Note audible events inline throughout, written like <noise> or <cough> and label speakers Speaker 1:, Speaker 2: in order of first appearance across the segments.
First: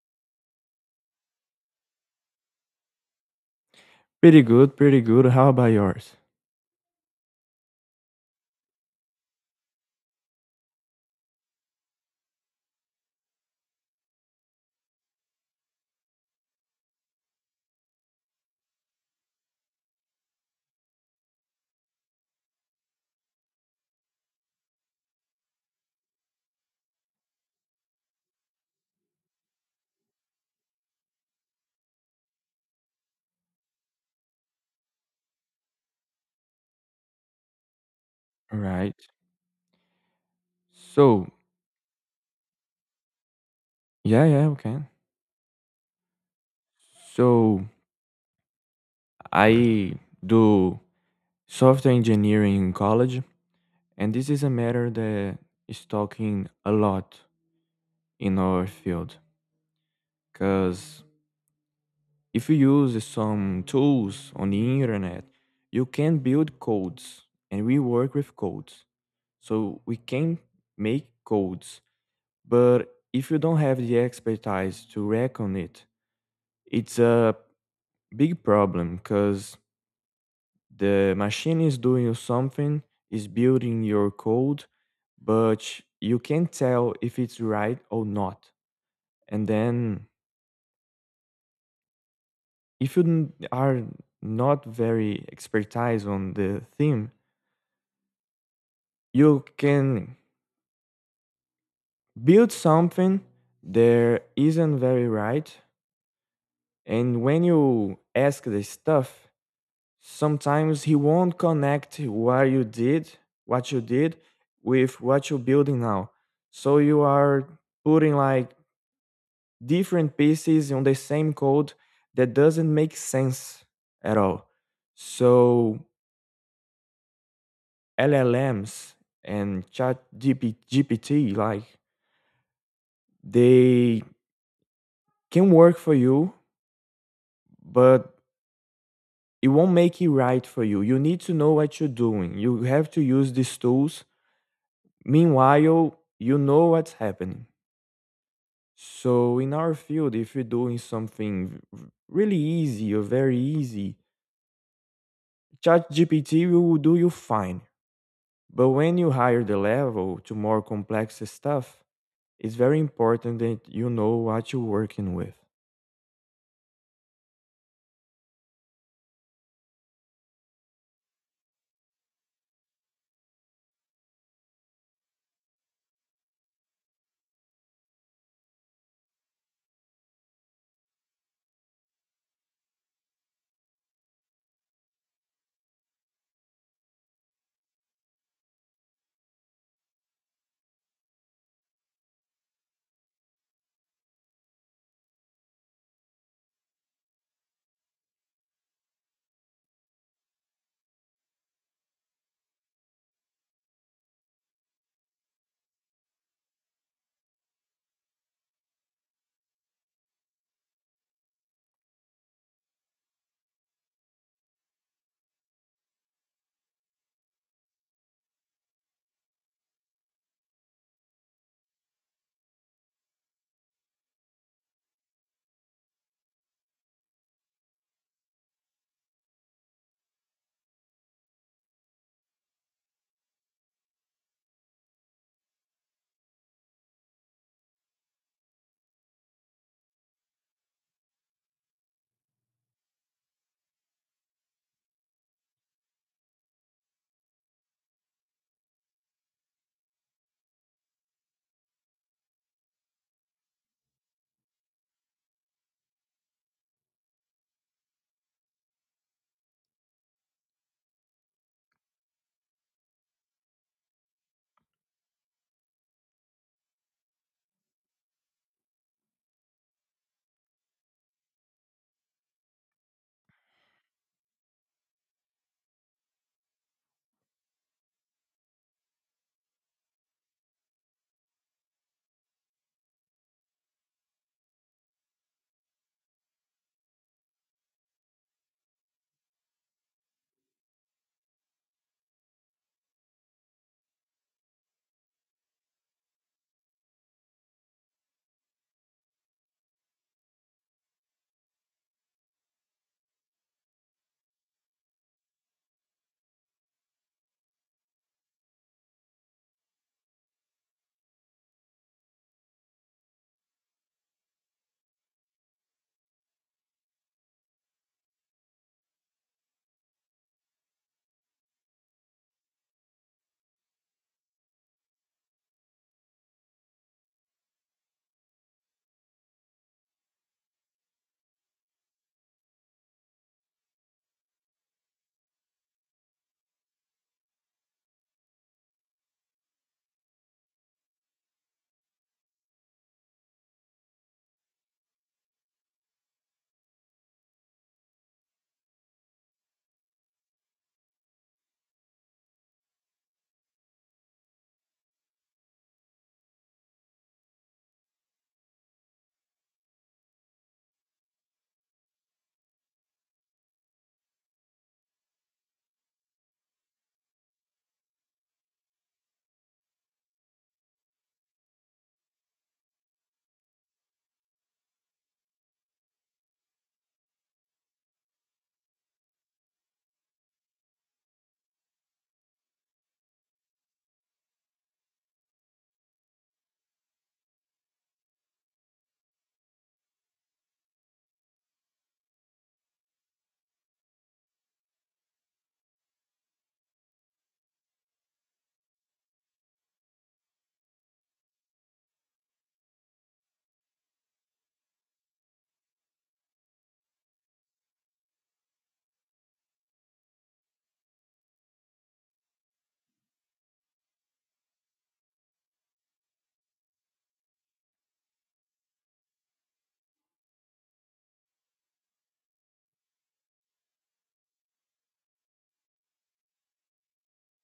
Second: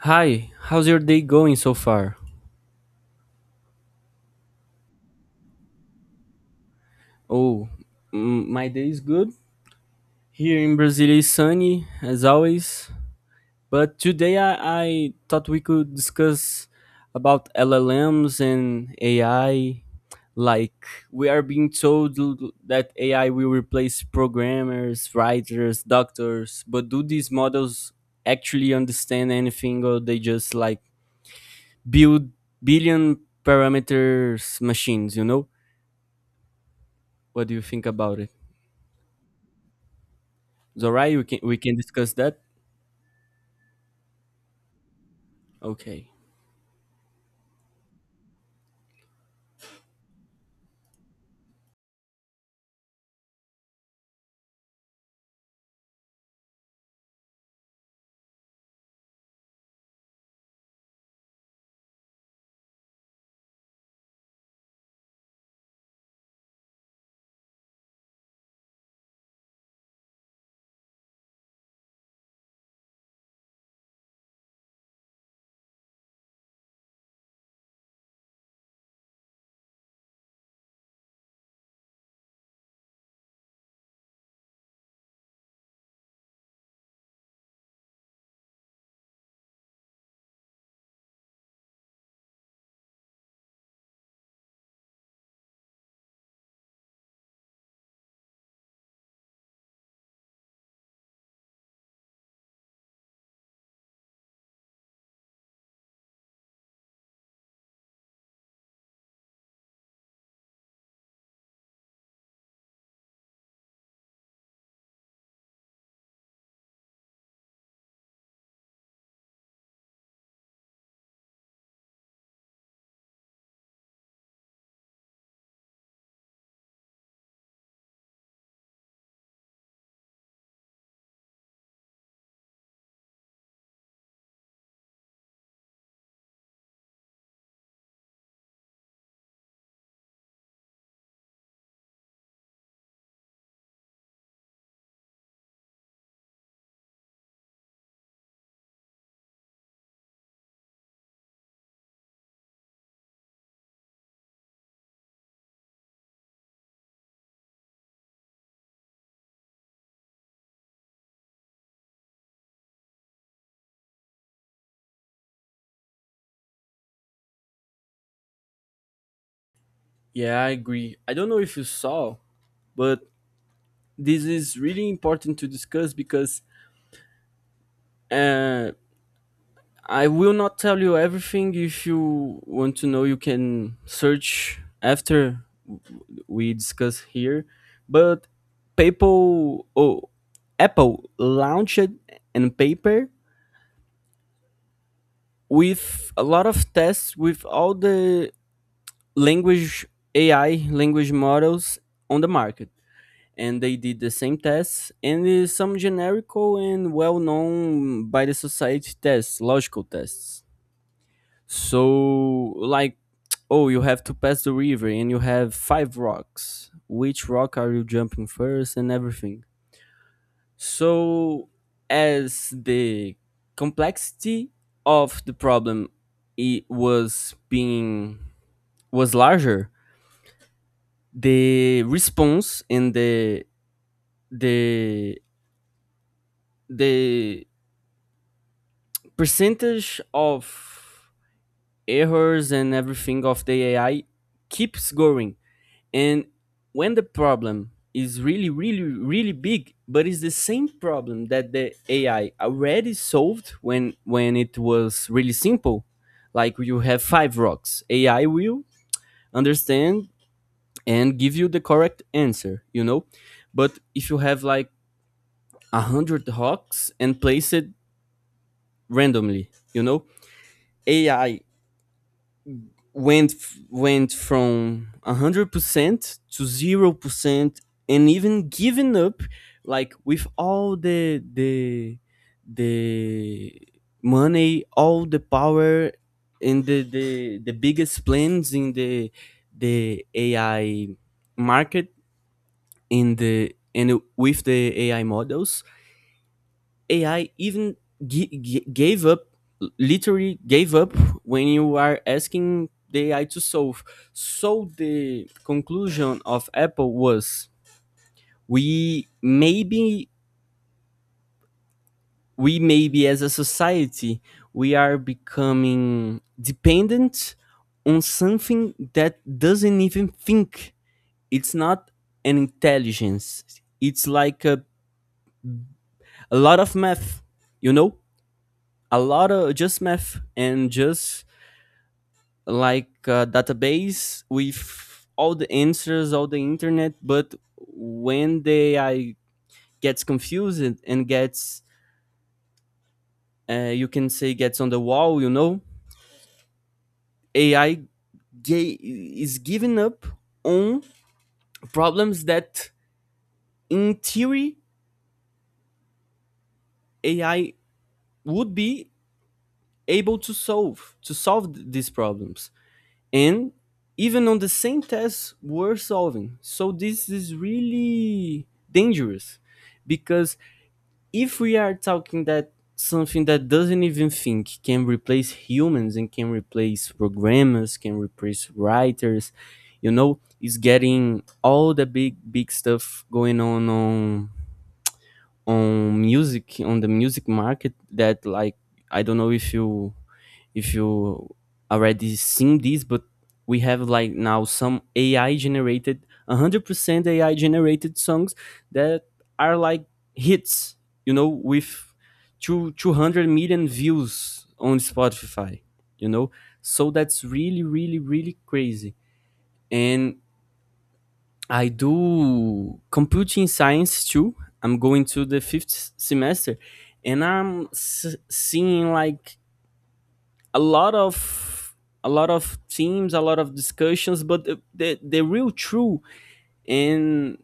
Speaker 1: Hi, how's your day going so far?
Speaker 2: Pretty good, pretty good. How about yours?
Speaker 1: Oh, mm, my day is good. Here in Brazil is sunny as always, but today I thought we could discuss about LLMs and AI. Like we are being told that AI will replace programmers, writers, doctors, but do these models actually understand anything or they just like build billion parameters machines, you know? What do you think about it?
Speaker 2: All right.
Speaker 1: It's alright.
Speaker 2: So,
Speaker 1: We can discuss that.
Speaker 2: yeah, yeah, we can.
Speaker 1: Okay.
Speaker 2: So, I do software engineering in college, and this is a matter that is talking a lot in our field. Because if you use some tools on the internet, you can build codes, and we work with codes. So, we can make codes, but if you don't have the expertise to work on it, it's a big problem because the machine is doing something, is building your code, but you can't tell if it's right or not. And then if you are not very expertise on the theme, you can build something that isn't very right. And when you ask the stuff, sometimes he won't connect what you did with what you're building now, so you are putting like different pieces on the same code that doesn't make sense at all. So llms and chat gpt, like, they can work for you, but it won't make it right for you. You need to know what you're doing. You have to use these tools. Meanwhile, you know what's happening. So, in our field, if you're doing something really easy or very easy, ChatGPT will do you fine. But when you higher the level to more complex stuff, it's very important that you know what you're working with.
Speaker 1: Yeah, I agree. I don't know if you saw, but this is really important to discuss because uh, I will not tell you everything. If you want to know, you can search after we discuss here. But people, oh, Apple launched an paper with a lot of tests with all the language AI language models on the market, and they did the same tests and some generical and well-known by the society tests, logical tests. So like, oh, you have to pass the river and you have five rocks. Which rock are you jumping first and everything? So as the complexity of the problem, it was being was larger, the response and the the percentage of errors and everything of the AI keeps going. And when the problem is really, really, really big, but it's the same problem that the AI already solved when it was really simple. Like you have five rocks, AI will understand and give you the correct answer, you know. But if you have like a hundred rocks and place it randomly, you know, AI went went from 100% to 0% and even giving up, like with all the the money, all the power, and the biggest plans in the AI market, in the and with the AI models, AI even gave up, literally gave up when you are asking the AI to solve. So the conclusion of Apple was, we maybe we maybe as a society we are becoming dependent on something that doesn't even think. It's not an intelligence. It's like a lot of math, you know? A lot of just math and just like a database with all the answers, all the internet. But when the AI gets confused and gets, you can say, gets on the wall, you know, AI is giving up on problems that, in theory, AI would be able to solve these problems, and even on the same tests we're solving. So this is really dangerous because if we are talking that something that doesn't even think can replace humans and can replace programmers, can replace writers, you know, is getting all the big stuff going on music, on the music market. That like, I don't know if you already seen this, but we have like now some AI generated, 100% AI generated songs that are like hits, you know, with 200 million views on Spotify, you know? So that's really, really, really crazy. And I do computing science too. I'm going to the fifth semester and I'm seeing like a lot of a lot of teams, a lot of discussions, but the real true. And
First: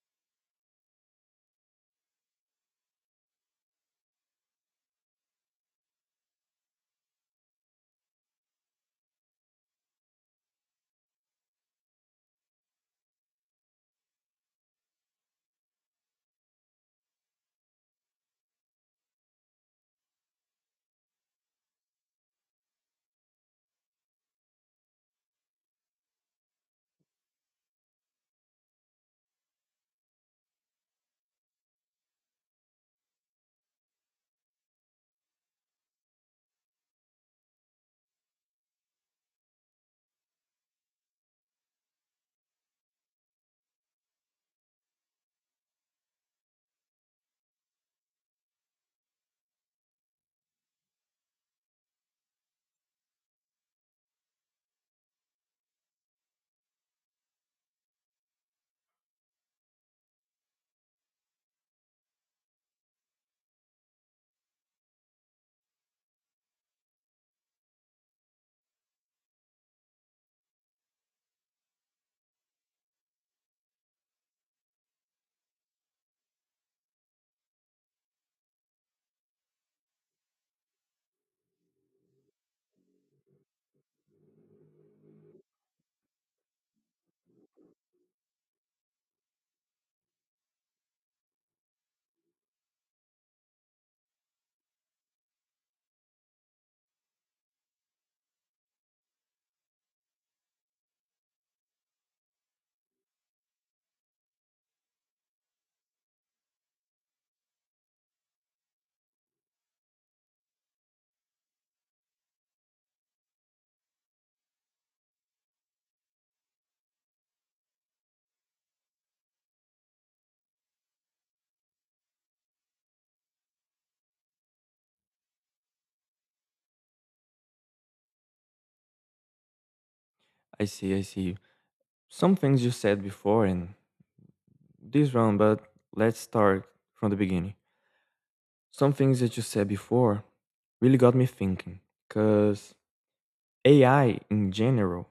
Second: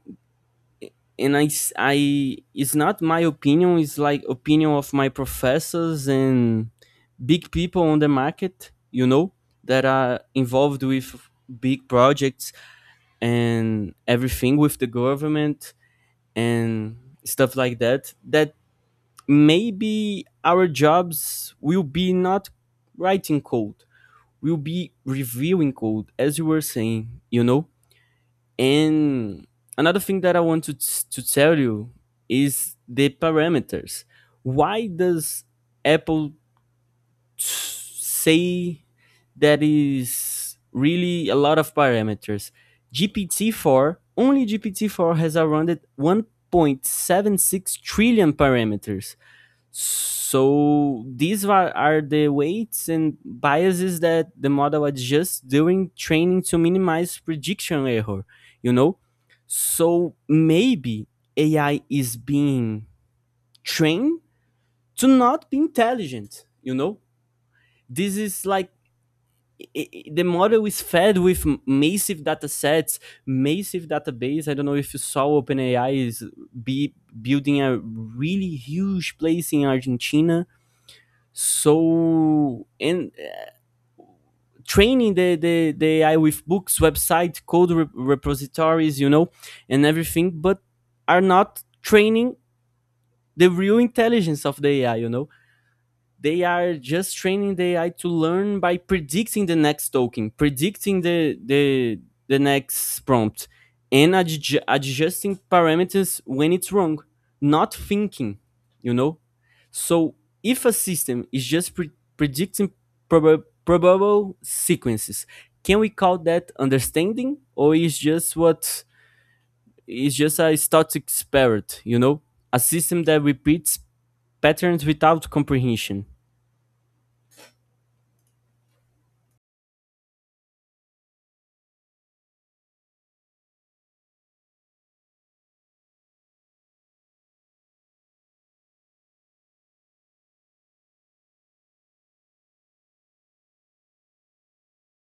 Speaker 1: it's not my opinion, it's like opinion of my professors and big people on the market, you know, that are involved with big projects and everything with the government and stuff like that, that maybe our jobs will be not writing code, will be reviewing code, as you were saying, you know? And another thing that I want to tell you is the parameters. Why does Apple say that is really a lot of parameters? GPT-4, only GPT-4 has around 1.76 trillion parameters. So these are the weights and biases that the model adjusts during training to minimize prediction error, you know? So maybe AI is being trained to not be intelligent, you know? This is like the model is fed with massive data sets, massive database. I don't know if you saw, OpenAI is be building a really huge place in Argentina, so in training the I with books, website, code repositories, you know, and everything, but are not training the real intelligence of the AI, you know. They are just training the AI to learn by predicting the next token, predicting the the next prompt, and adjusting parameters when it's wrong, not thinking, you know. So if a system is just predicting probable sequences, can we call that understanding, or is just what is just a static spirit, you know, a system that repeats patterns without comprehension?
Speaker 2: I see, I see. Some things you said before in this round, but let's start from the beginning. Some things that you said before really got me thinking because AI in general,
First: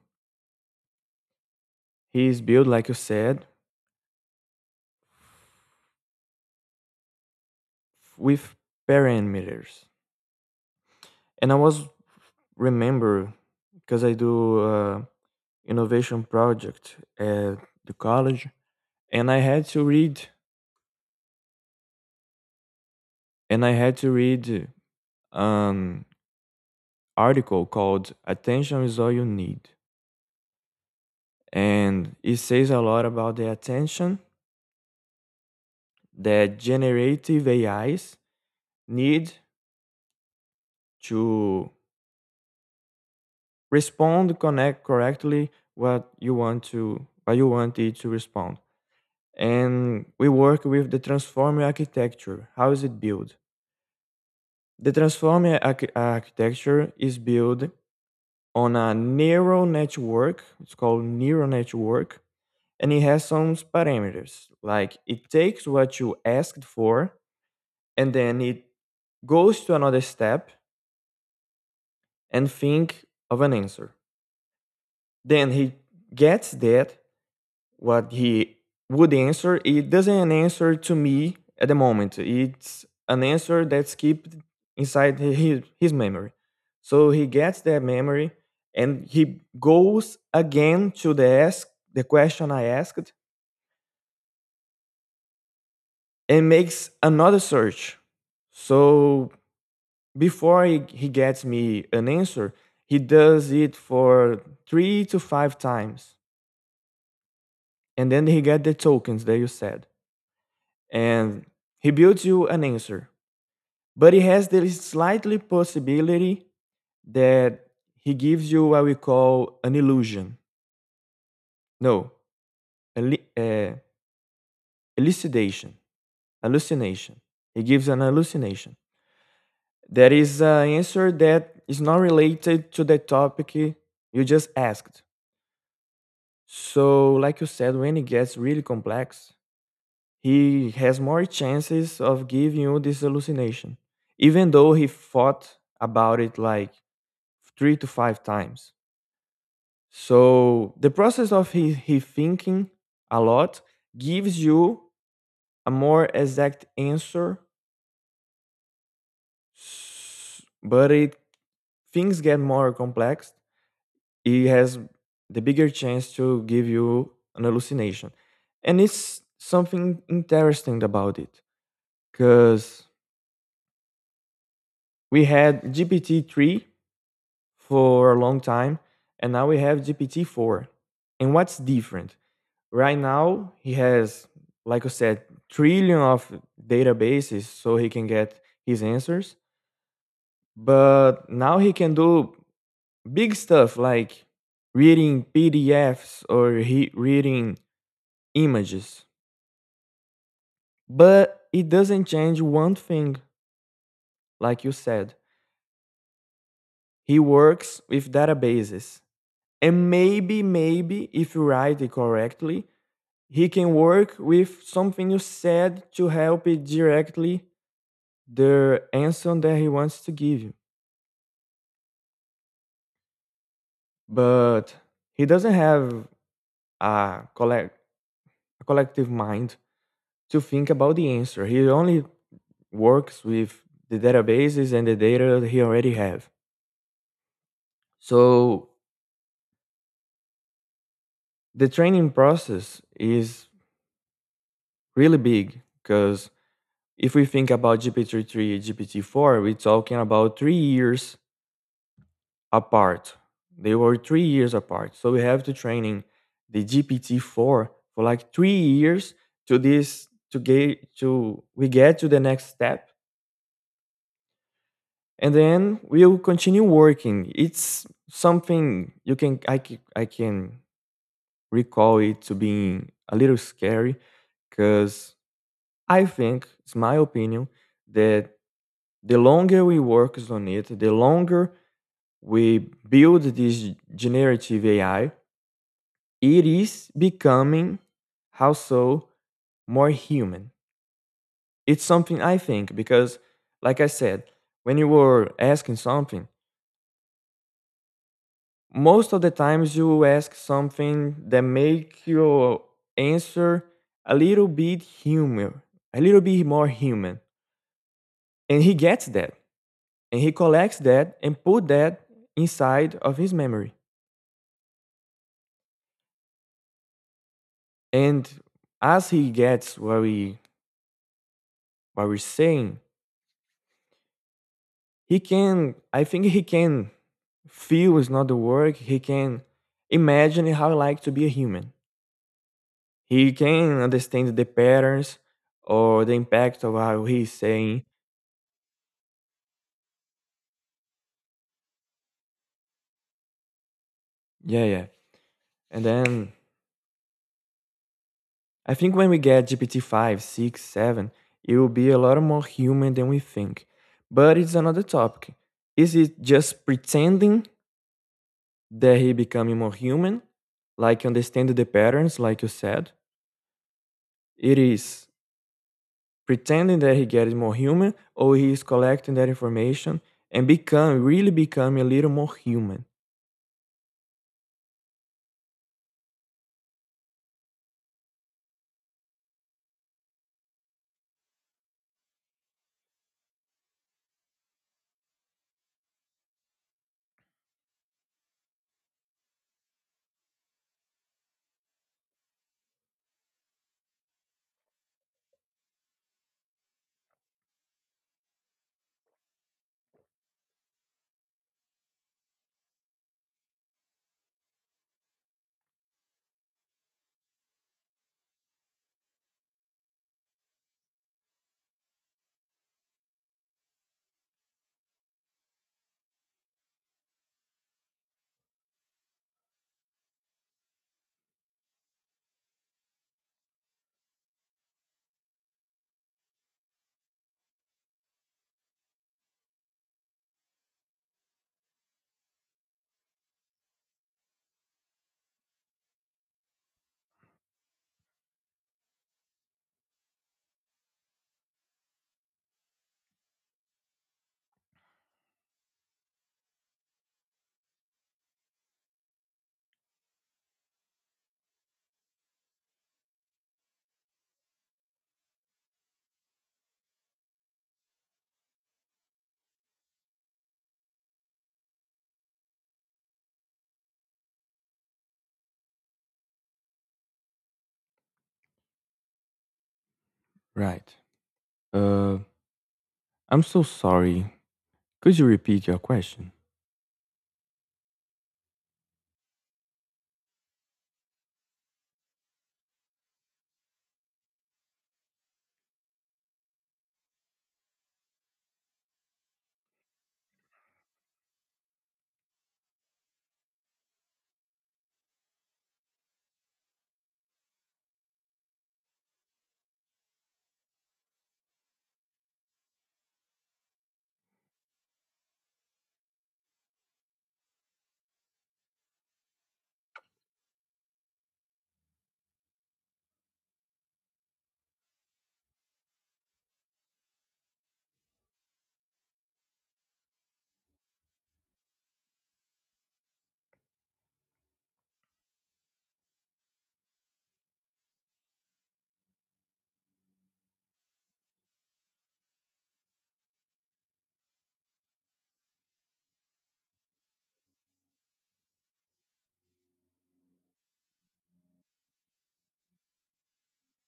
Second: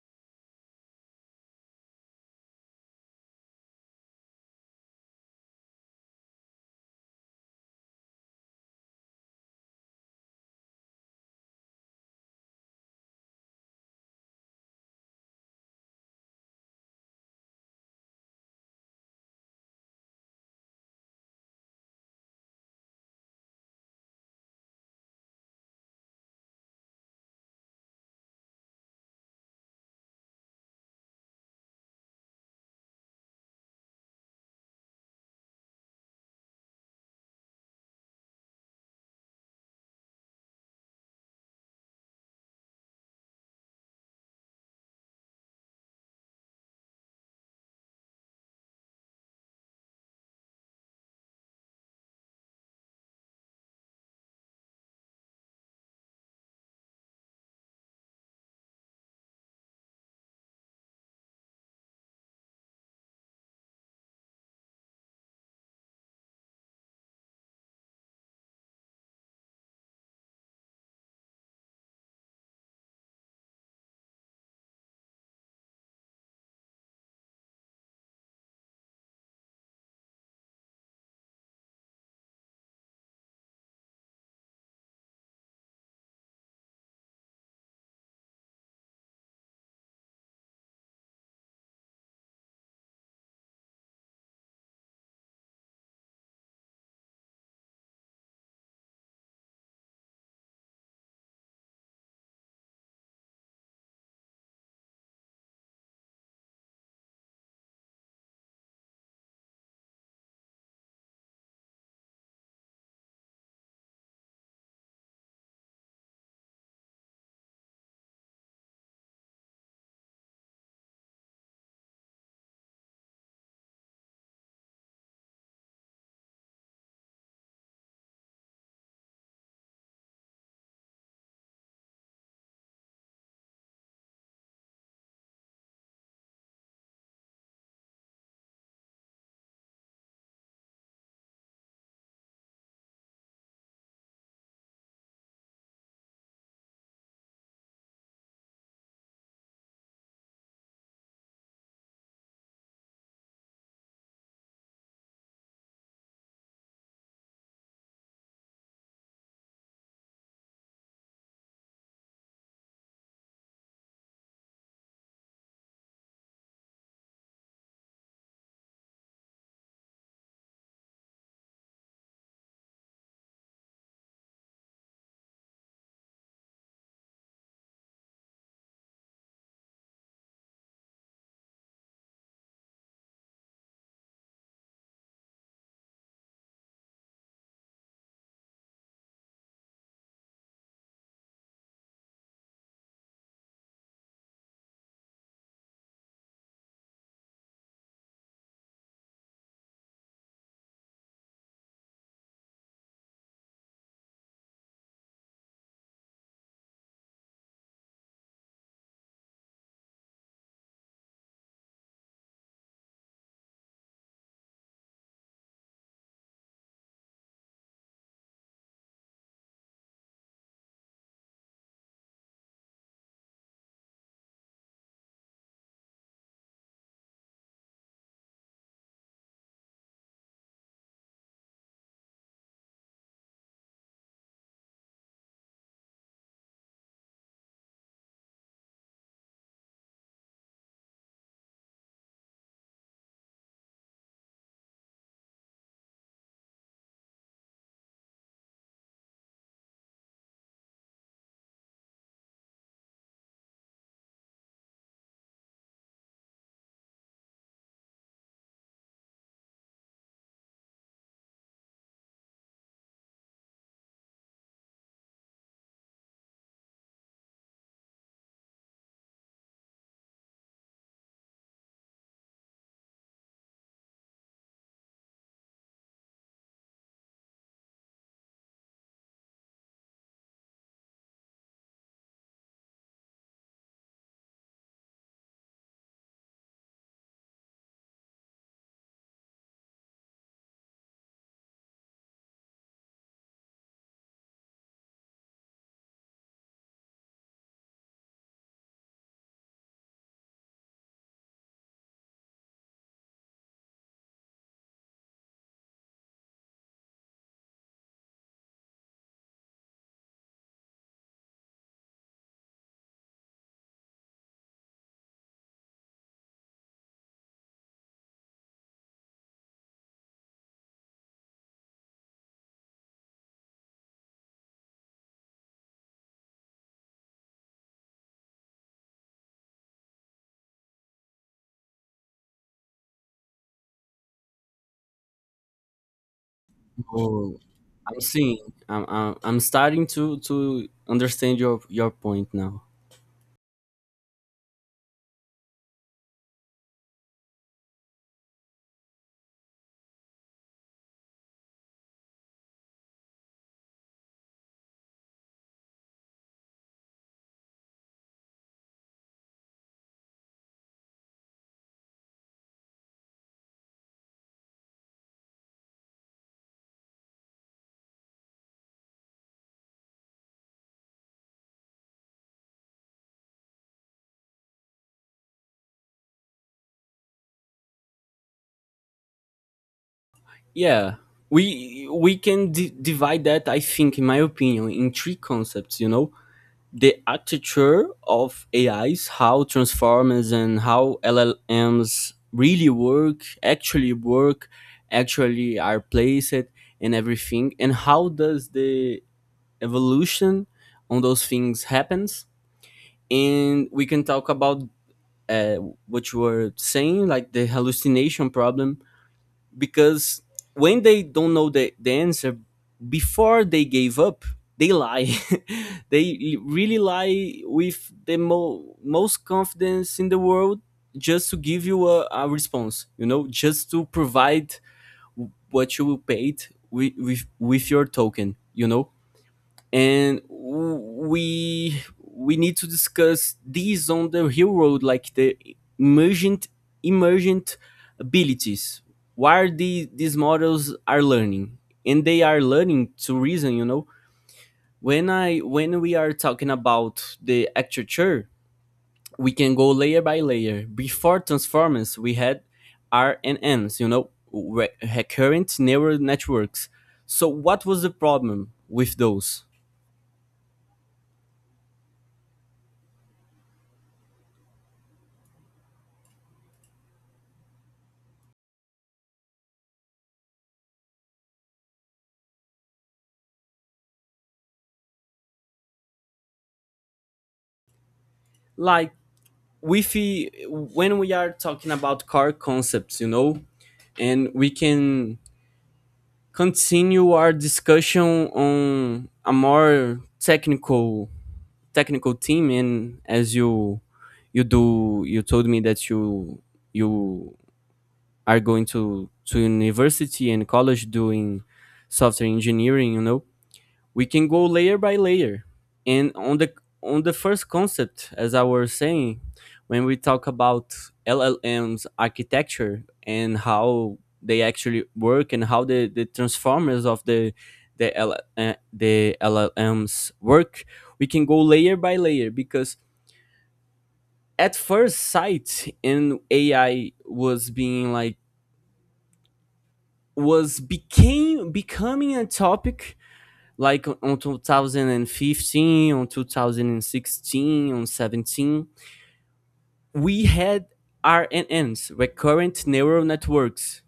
Speaker 2: he is built, like you said, with parameters. And I was remember because I do innovation project at the college, and I had to read and I had to read an article called "Attention is all you need," and it says a lot about the attention that generative AIs need to respond connect correctly what you want to what you want it to respond. And we work with the transformer architecture. How is it built? The transformer architecture is built on a neural network. It's called neural network, and it has some parameters. Like it takes what you asked for, and then it goes to another step and think of an answer. Then he gets that what he would answer. It doesn't an answer to me at the moment. It's an answer that's kept inside his memory. So he gets that memory, and he goes again to the ask the question I asked and makes another search. So before he gets me an answer, he does it for three to five times, and then he get the tokens that you said, and he builds you an answer. But it has the slightly possibility that he gives you what we call an illusion. No, eli- uh, elucidation, hallucination. He gives an hallucination. There is an answer that is not related to the topic you just asked. So, like you said, when it gets really complex, he has more chances of giving you this hallucination, even though he thought about it like three to five times. So the process of he thinking a lot gives you a more exact answer, but it things get more complex. It has the bigger chance to give you an hallucination, and it's something interesting about it because we had GPT-3 for a long time, and now we have GPT-4. And what's different? Right now he has, like I said, trillion of databases, so he can get his answers. But now he can do big stuff like reading PDFs or he reading images. But it doesn't change one thing. Like you said, he works with databases, and maybe if you write it correctly, he can work with something you said to help it directly, the answer that he wants to give you. But he doesn't have a, collect, a collective mind to think about the answer. He only works with the databases and the data that he already have. So the training process is really big because if we think about GPT-3, GPT-4, we're talking about 3 years apart. They were 3 years apart. So we have to training the GPT-4 for like 3 years to this to get to we get to the next step, and then we'll continue working. It's something you can I can, I can recall it to being a little scary because I think it's my opinion that the longer we work on it, the longer we build this generative AI, it is becoming how so more human. It's something I think because, like I said, when you were asking something, most of the times you ask something that make your answer a little bit human, a little bit more human, and he gets that, and he collects that and put that inside of his memory. And as he gets what we're saying, he can, I think he can feel is not the word, he can imagine how it like to be a human. He can understand the patterns or the impact of how he's
Speaker 1: Oh,
Speaker 2: saying.
Speaker 1: I'm seeing. I'm starting to understand your point now.
Speaker 2: Yeah, yeah. And then I think when we get GPT-5, 6, 7, it will be a lot more human than we think, but it's another topic. Is it just pretending that he becoming more human, like understand the patterns, like you said? It is pretending that he gets more human, or he is collecting that information and become really becoming a little more human.
Speaker 1: Yeah, we can divide that, I think, in my opinion, in three concepts. You know, the architecture of AIs, how transformers and how LLMs really work, actually are placed, and everything, and how does the evolution on those things happens. And we can talk about uh, what you were saying, like the hallucination problem, because when they don't know the answer, before they gave up, they lie. <laughs> They really lie with the most confidence in the world, just to give you a response, you know, just to provide what you paid with, with your token, you know. And we need to discuss these on the real world, like the emergent emergent abilities. Why are the, these models are learning, and they are learning to reason. You know, when I when we are talking about the architecture, we can go layer by layer. Before transformers, we had RNNs. You know, recurrent neural networks. So what was the problem with those?
Speaker 2: Right. Uh, I'm so sorry. Could you repeat your question?
Speaker 1: Like with when we are talking about car concepts, you know, and we can continue our discussion on a more technical technical team. And as you you do you told me that you are going to university and college doing software engineering, you know, we can go layer by layer. And on the first concept, as I was saying, when we talk about LLMs architecture and how they actually work and how the transformers of L, the LLMs work, we can go layer by layer because at first sight, and AI was being like was became becoming a topic like on 2015, on 2016, on 17, we had RNNs, recurrent neural networks.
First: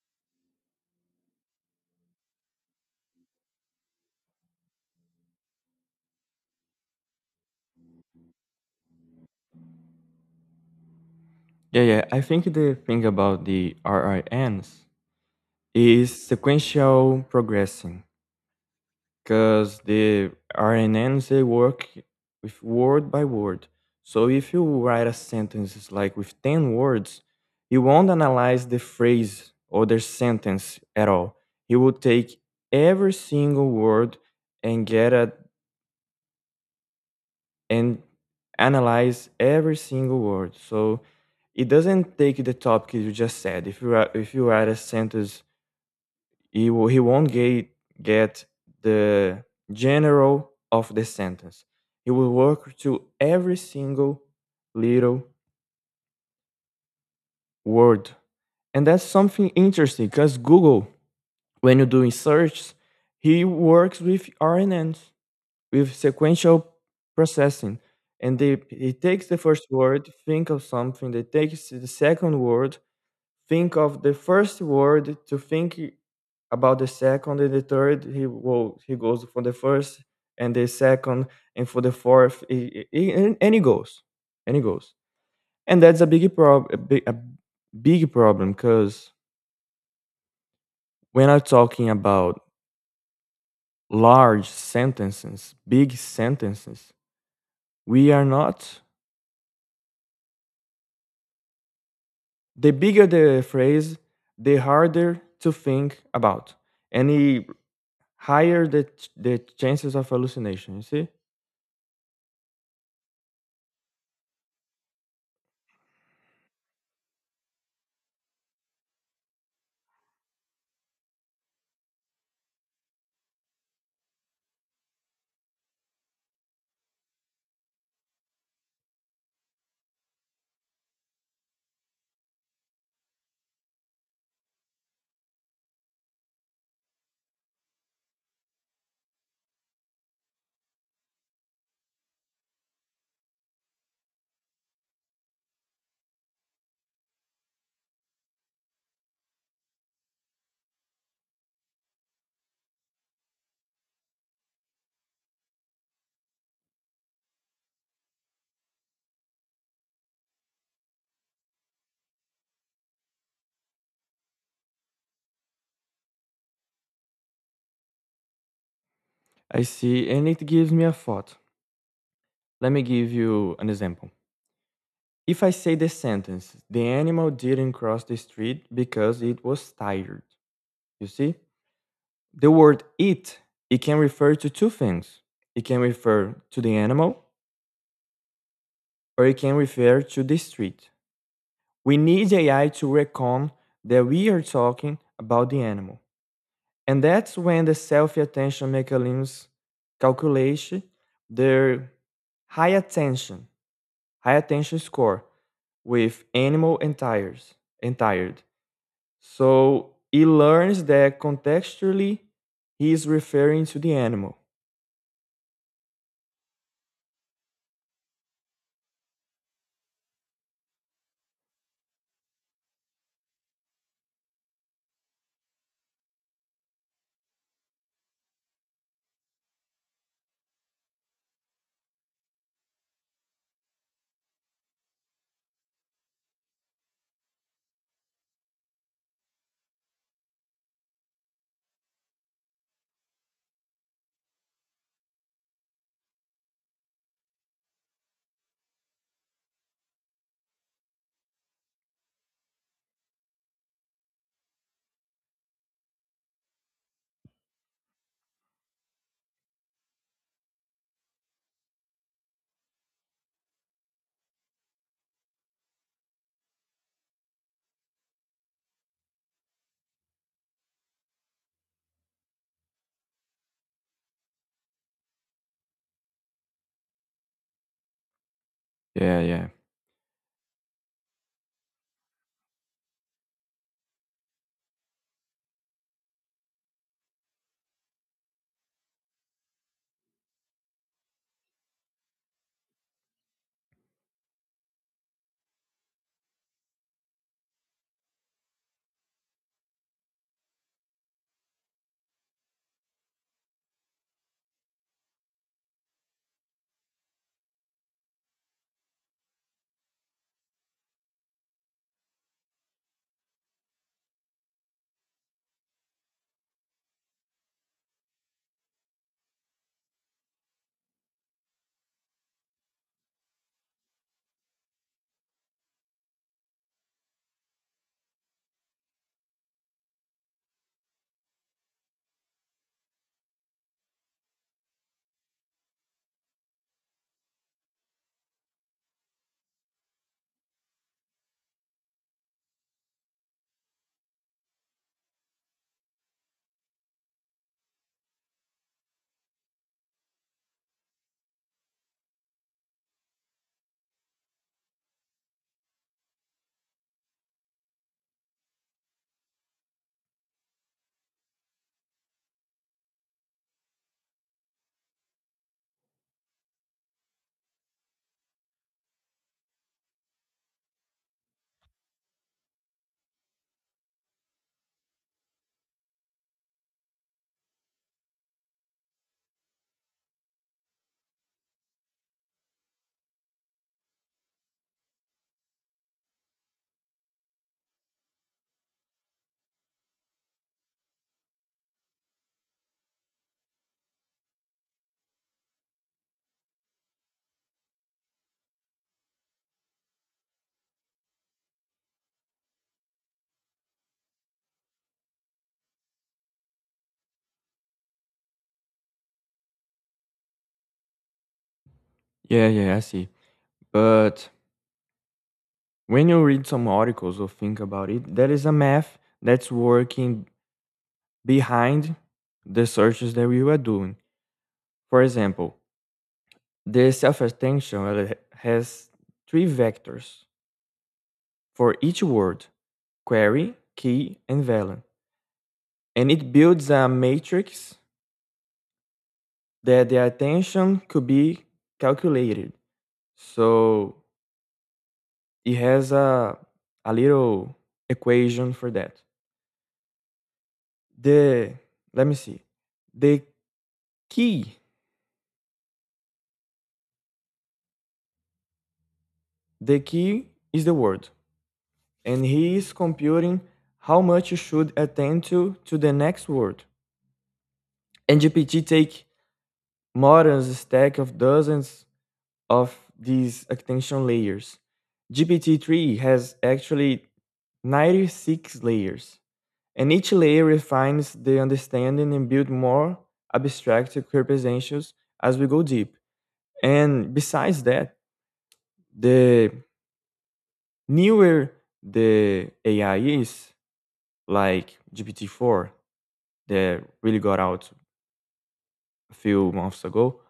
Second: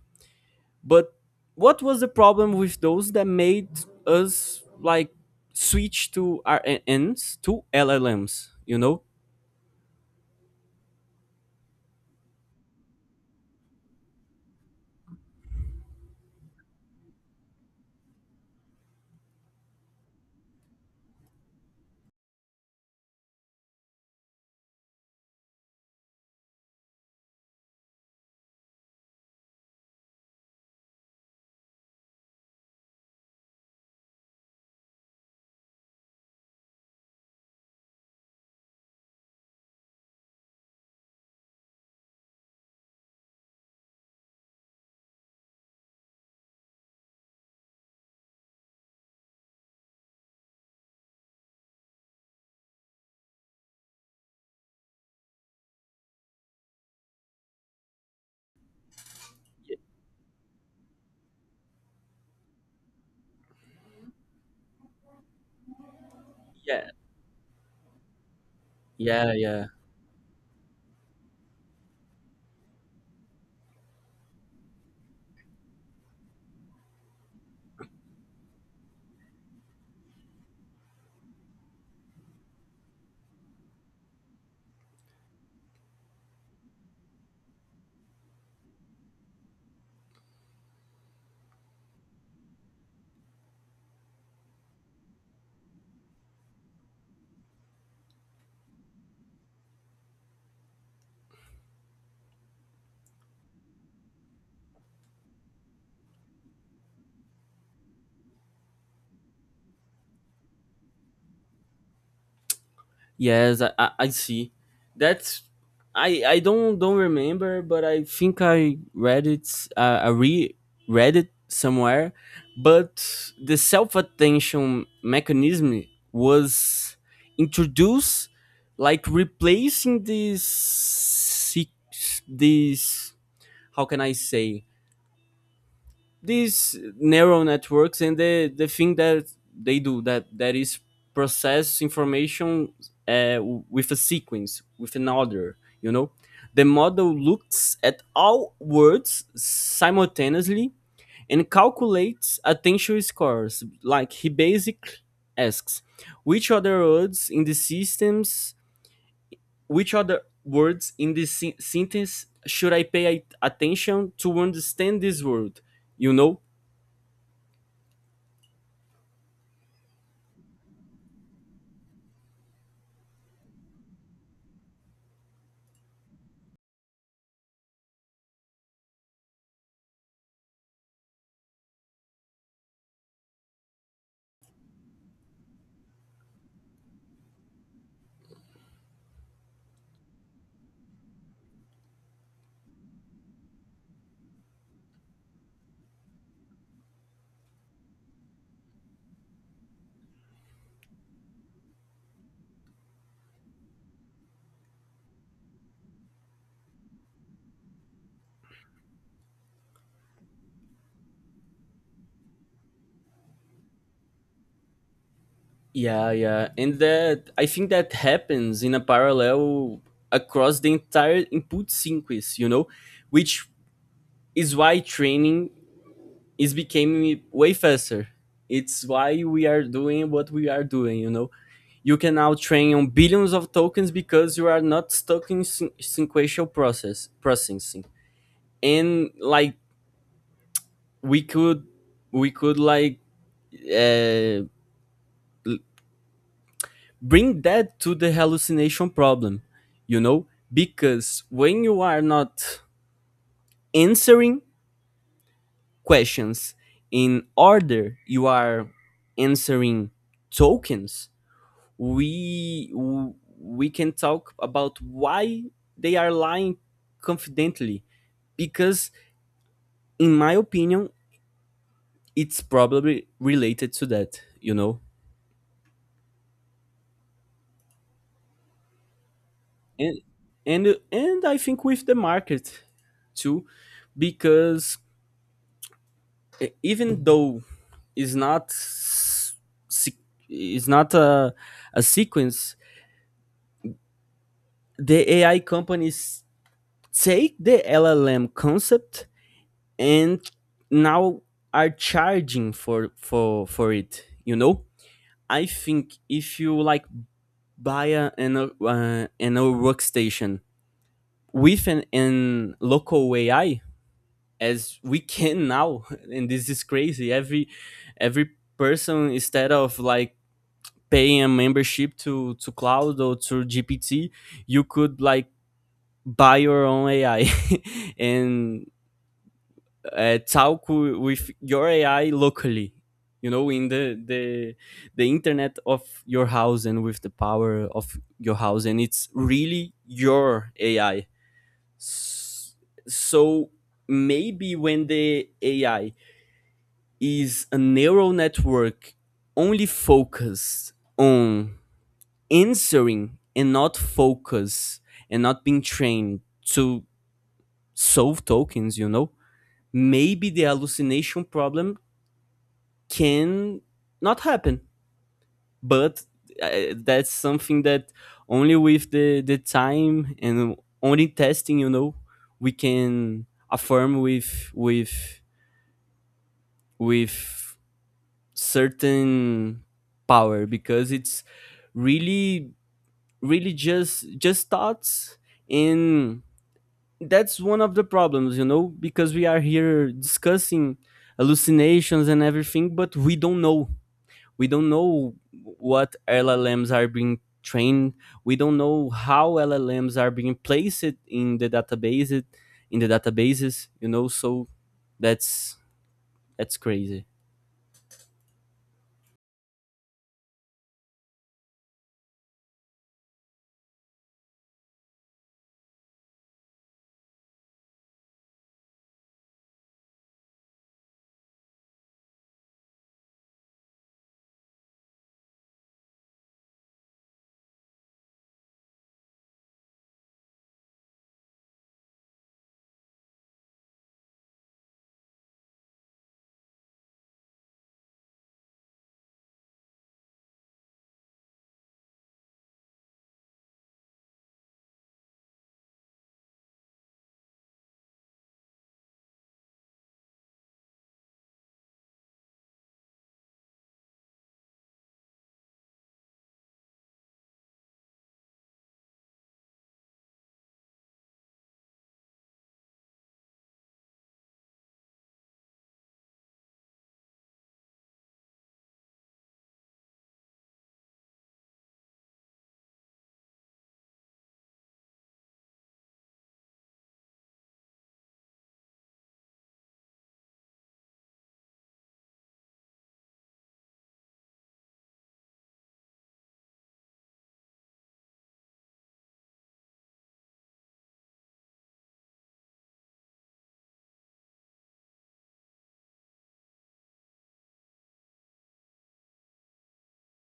Speaker 1: But what was the problem with those that made us like switch to RNNs to LLMs? You know?
Speaker 2: Yeah, yeah. I think the thing about the RINs is sequential progressing. Because the RNNs they work with word by word. So if you write a sentence like with 10 words, he won't analyze the phrase or the sentence at all. He will take every single word and get a and analyze every single word. So it doesn't take the topic you just said. If you write a sentence, he won't get the general of the sentence. He will work to every single little word. And that's something interesting because Google, when you do search, he works with RNNs, with sequential
Speaker 1: Yeah,
Speaker 2: processing. And they, he takes
Speaker 1: yeah,
Speaker 2: the
Speaker 1: yeah.
Speaker 2: first word, think of something, they takes the second word, think of the first word to think about the second, and the third he goes for the first and the second, and for the fourth and he goes, and that's a big problem because when I'm talking about large sentences, big sentences, we are not, the bigger the phrase, the harder to think about, and he higher the chances of hallucination, you see.
Speaker 1: Yes, I see. That's, I I don't remember, but I think I read it. I re read it somewhere. But the self attention mechanism was introduced, like replacing this how can I say, these neural networks and the thing that they do, that is process information, uh, with a sequence, with an order, you know. The model looks at all words simultaneously and calculates attention scores. Like he basically asks, which other words in the systems which other words in this sentence should I pay attention to understand this word, you know.
Speaker 2: I see, and it gives me a thought. Let me give you an example. If I say the sentence, the animal didn't cross the street because it was tired, you see? The word it, it can refer to two things. It can refer to the animal or it can refer to the street. We need AI to reckon that we are talking about the animal. And that's when the self-attention mechanisms calculate their high attention high attention score with animal and tires and tired. So he learns that contextually he is referring to the animal.
Speaker 1: Yeah, yeah. And that, I think that happens in a parallel across the entire input sequence, you know, which is why training is becoming way faster. It's why we are doing what we are doing, you know. You can now train on billions of tokens because you are not stuck in sequential processing. And like, we could we could, like, uh, bring that to the hallucination problem, you know, because when you are not answering questions in order, you are answering tokens. We can talk about why they are lying confidently, because in my opinion it's probably related to that, you know.
Speaker 2: Yeah, yeah.
Speaker 1: And and and I think with the market too, because even though it's not se- it's not a, a sequence, the ai companies take the LLM concept, and now are charging for for it, you know. I think if you like buy a, an old workstation with an local AI, as we can now, <laughs> and this is crazy, every person instead of like paying a membership to cloud or to GPT, you could like buy your own AI, <laughs> and talk with your AI locally, you know, in the the internet of your house and with the power of your house, and it's really your AI. So maybe when the ai is a neural network only focused on answering and not focus and not being trained to solve tokens, you know, maybe the hallucination problem can not happen. But that's something that only with the time and only testing, you know, we can affirm with certain power because it's really really just thoughts and that's one of the problems, you know, because we are here discussing hallucinations and everything, but we don't know. We don't know what LLMs are being trained. We don't know how LLMs are being placed in the database, in the databases, you know. So that's that's crazy.
Speaker 2: Yeah, yeah, I see. But when you read some articles or think about it, there is a math that's working behind the searches that we were doing. For example, the self attention has three vectors for each word, query, key, and value, and it builds a matrix that the attention could be calculated. So it has a little equation for that. The Let me see. The key, the key is the word, and he is computing how much you should attend to the next word. And GPT take Moran's stack of dozens of these extension layers. GPT-3 has actually 96 layers, and each layer refines the understanding and builds more abstract representations as we go deep. And besides that, the newer the AI is, like GPT-4 that really got out a few months ago,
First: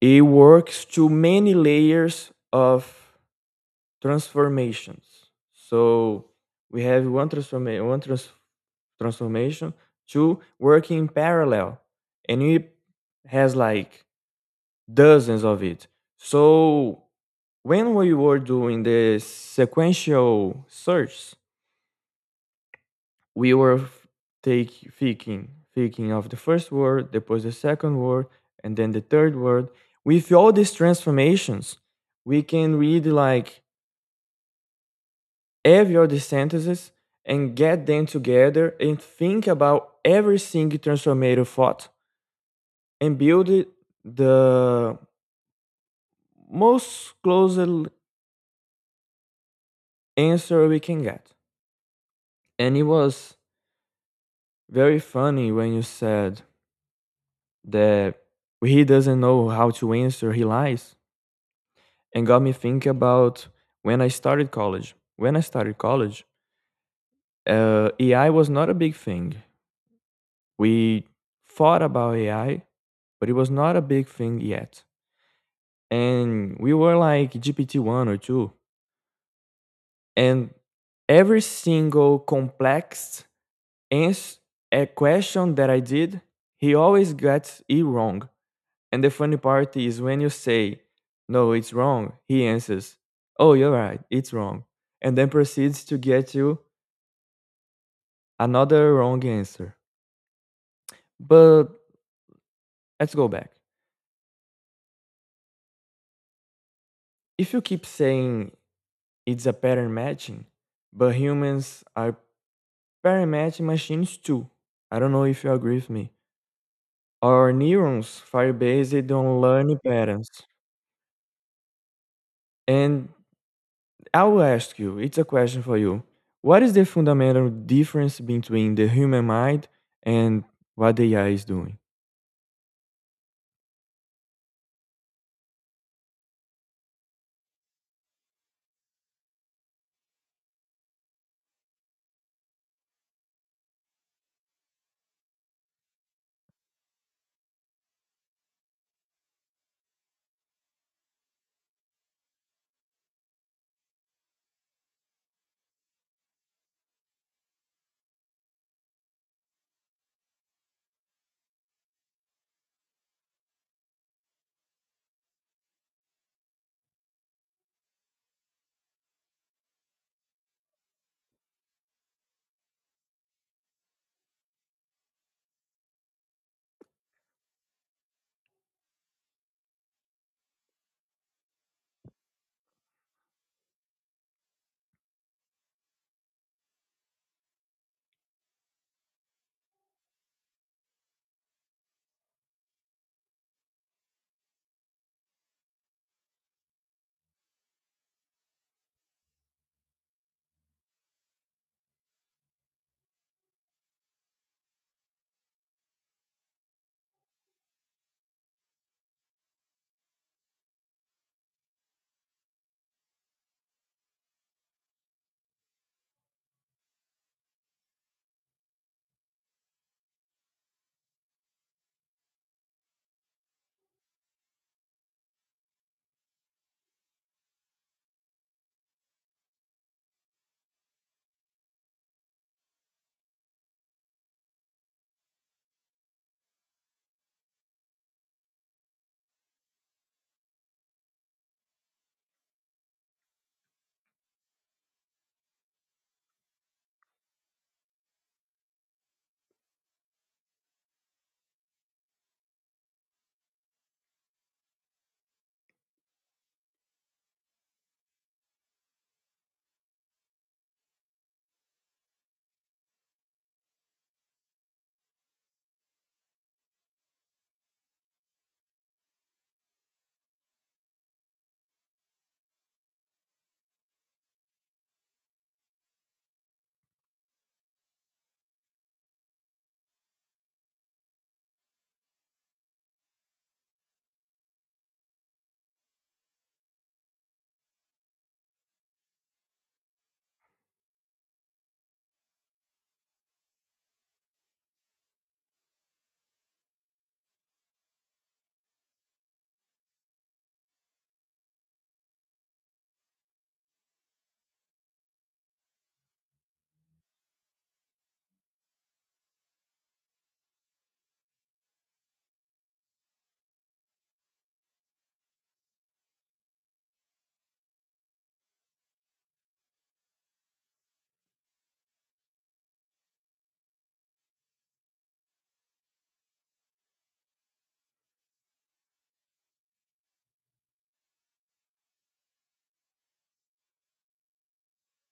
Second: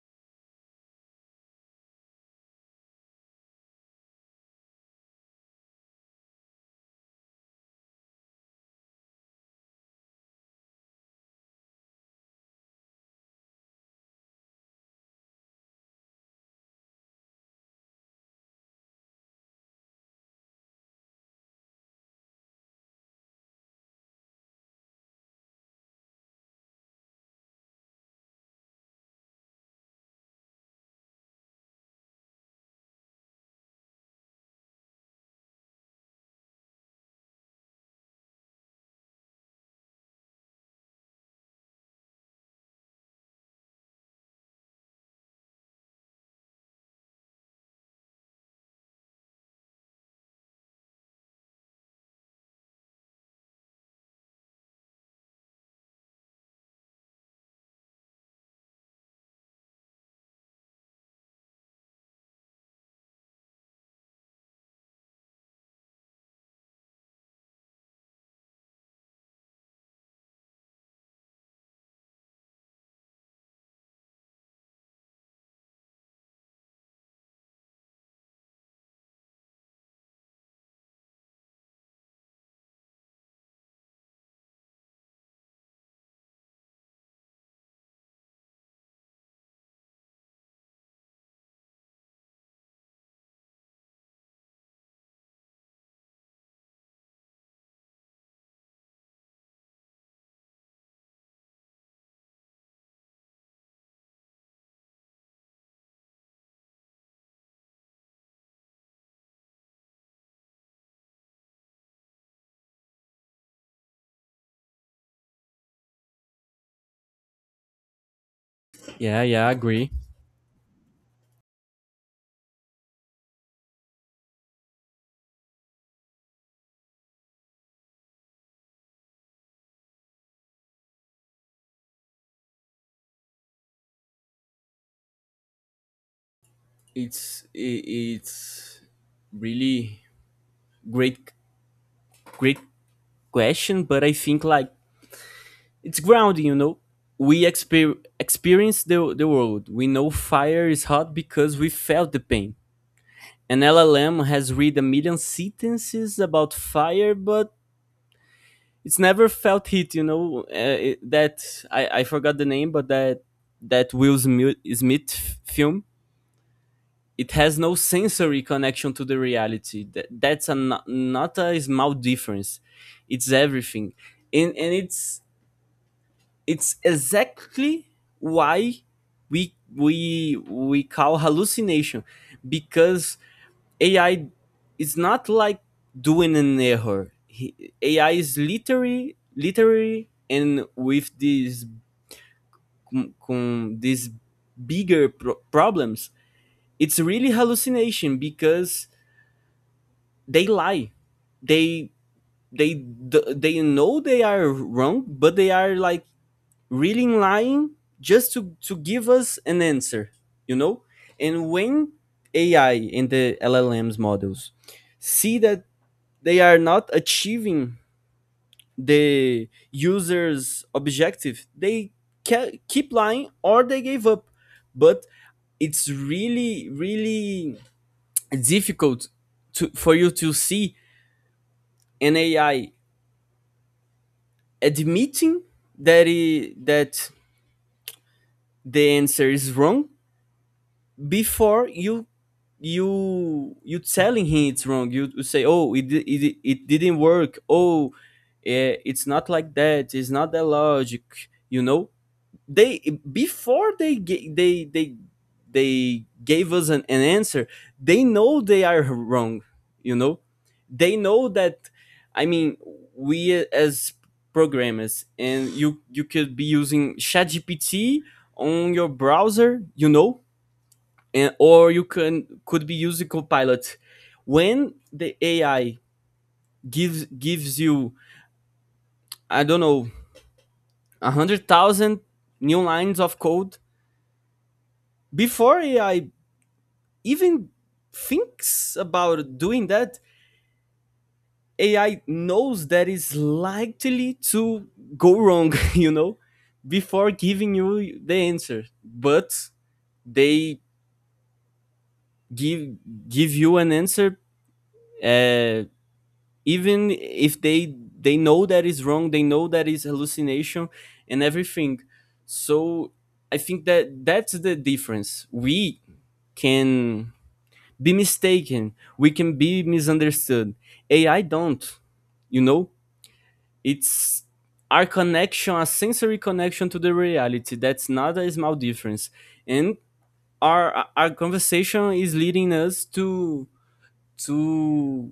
Speaker 2: it works to many layers of transformations. So we have one transformation, two working in parallel, and it has like dozens of it. So when we were doing the sequential search, we were f- take thinking thinking of the first word, then the second word, and then the third word. With all these transformations, we can read like have your sentences and get them together and think about every single transformative thought and build the most closest answer we can get. And it was very funny when you said that he doesn't know how to answer, he lies. And got me thinking about when I started college. When I started college, AI was not a big thing. We thought about AI, but it was not a big thing yet. And we were like GPT one or two, and every single complex ans- a question that I did, he always gets it wrong. And the funny part is when you say, "No, it's wrong," he answers, "Oh, you're right, it's wrong," and then proceeds to get you another wrong answer. But let's go back. If you keep saying it's a pattern matching, but humans are very matching machines too. I don't know if you agree with me. Our neurons fire based
Speaker 1: Yeah,
Speaker 2: on
Speaker 1: yeah, I
Speaker 2: learning
Speaker 1: agree.
Speaker 2: patterns. And I will ask you, it's a question for you. What is the fundamental difference between the human mind and what the AI is doing?
Speaker 1: It's i- it's really great great question, but I think like it's grounding, you know, we experience the world. We know fire is hot because we felt the pain. An LLM has read a million sentences about fire, but it's never felt heat, you know. That I forgot the name, but that Will Smith film, it has no sensory connection to the reality. That's a not a small difference. It's everything. And it's exactly why we call hallucination, because AI is not like doing an error. AI is literally, and with these these bigger problems, it's really hallucination because they lie. They they they know they are wrong, but they are like really lying just to give us an answer, you know? And when AI and the LLMs models see that they are not achieving the user's objective, they keep lying or they gave up. But it's really difficult for you to see an AI admitting that the answer is wrong before you you telling him it's wrong. You say, "Oh, it didn't work." Oh it's not like that. It's not that logic, you know. They, before they they gave us an answer, they know they are wrong, you know. They know that. I mean, we as programmers, and you could be using ChatGPT on your browser, you know. And or you can could be using Copilot. When the AI gives you, I don't know, 100,000 new lines of code, before AI even thinks about doing that, AI knows that is likely to go wrong, <laughs> you know, before giving you the answer. But they give give you an answer, uh, even if they know that is wrong. They know that is hallucination and everything. So I think that that's the difference. We can be mistaken, we can be misunderstood. AI don't, you know. It's our connection, a sensory connection, to the reality. That's not a small difference. And our conversation is leading us to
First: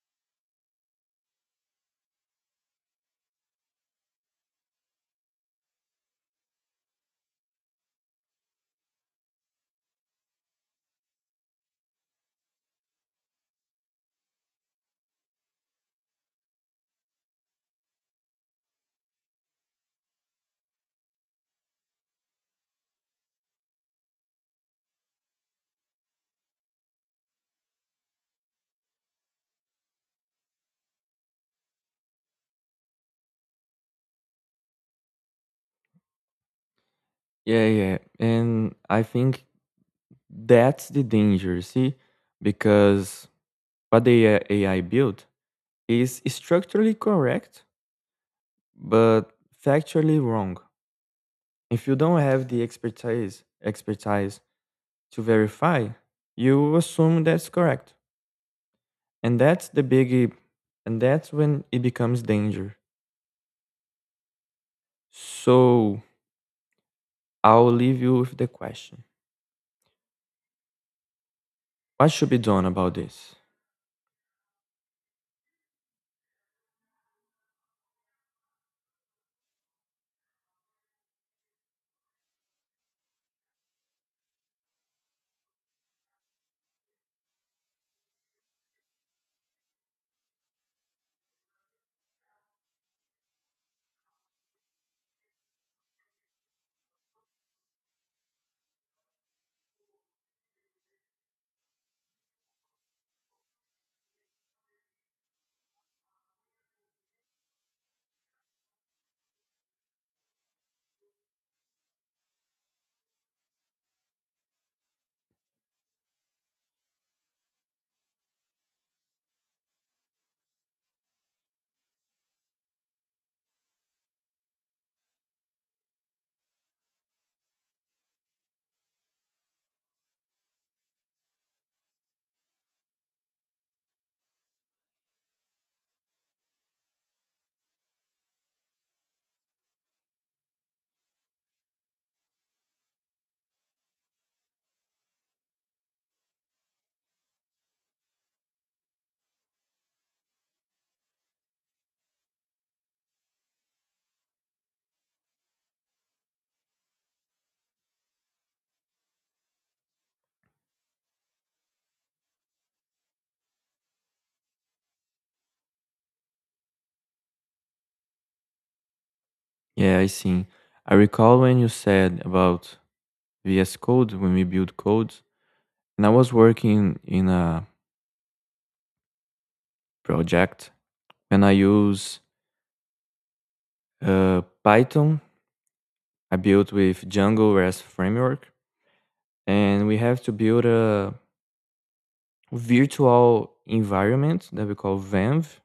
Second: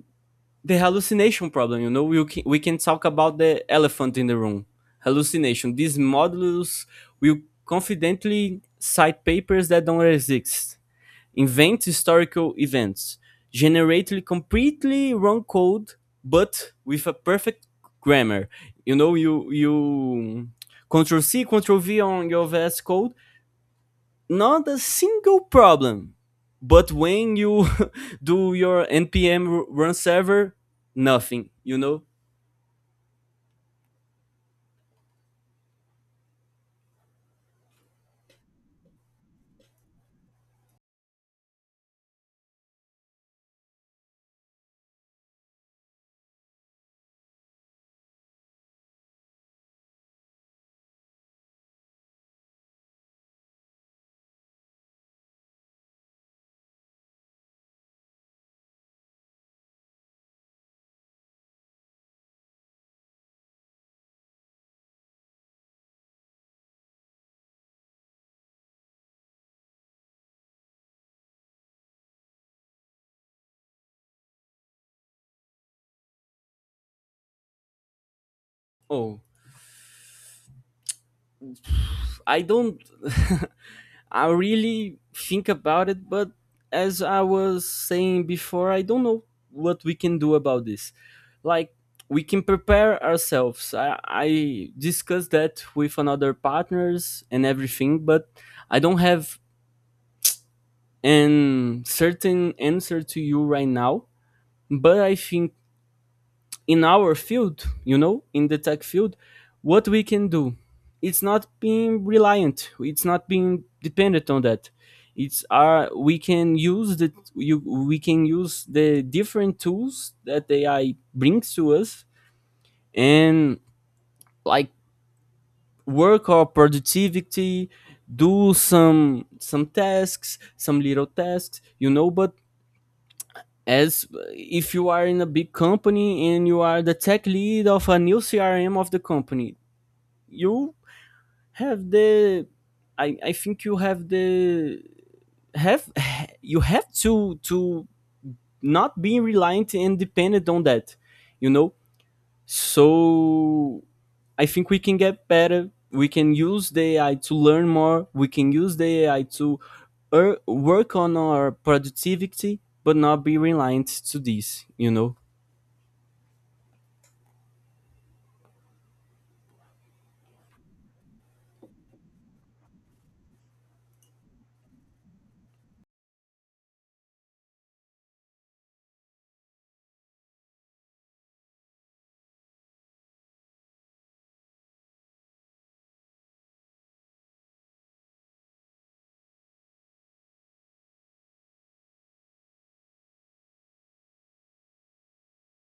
Speaker 1: the hallucination problem. You know, we can talk about the elephant in the room, hallucination. These models will confidently cite papers that don't exist, invent historical events, generate completely wrong code, but with a perfect grammar. You know, you Control C, Control V on your VS Code, not a single problem. But when you <laughs> do your npm run server, nothing, you know?
Speaker 2: Yeah, yeah. And I think that's the danger, see? Because what the AI built is structurally correct, but factually wrong. If you don't have the expertise to verify, you assume that's correct. And that's the big, and that's when it becomes danger. So I'll leave you with the question, what should be done about this?
Speaker 1: Oh, I don't. <laughs> I really think about it, but as I was saying before, I don't know what we can do about this. Like, we can prepare ourselves. I discussed that with another partners and everything, but I don't have an certain answer to you right now. But I think in our field, you know, in the tech field, what we can do, it's not being reliant, it's not being dependent on that. It's our, we can use the you we can use the different tools that AI brings to us and like work our productivity, do some tasks, some little tasks, you know. But as, if you are in a big company and you are the tech lead of a new CRM of the company, you have the, I think you have the have <laughs> you have to not be reliant and dependent on that, you know. So I think we can get better. We can use the AI to learn more. We can use the AI to, work on our productivity, but not be reliant to this, you know.
Speaker 2: Yeah, I see. I recall when you said about VS Code when we build codes, and I was working in a project and I use Python. I built with Django as framework, and we have to build a virtual environment that we call VANV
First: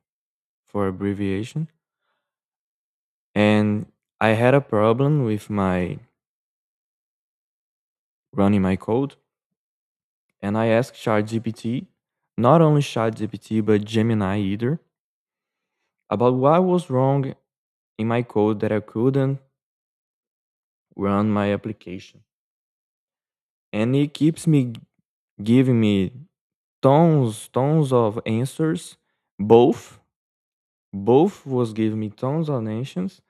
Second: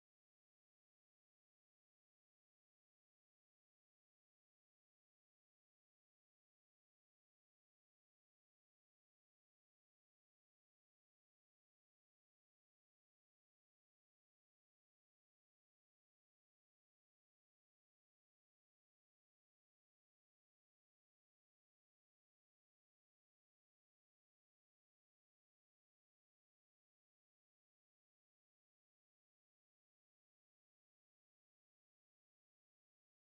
Speaker 2: for abbreviation. And I had a problem with my running my code, and I asked ChatGPT, not only ChatGPT but Gemini either, about what was wrong in my code that I couldn't run my application. And it keeps me giving me tons, tons of answers. Both, both was giving me tons of answers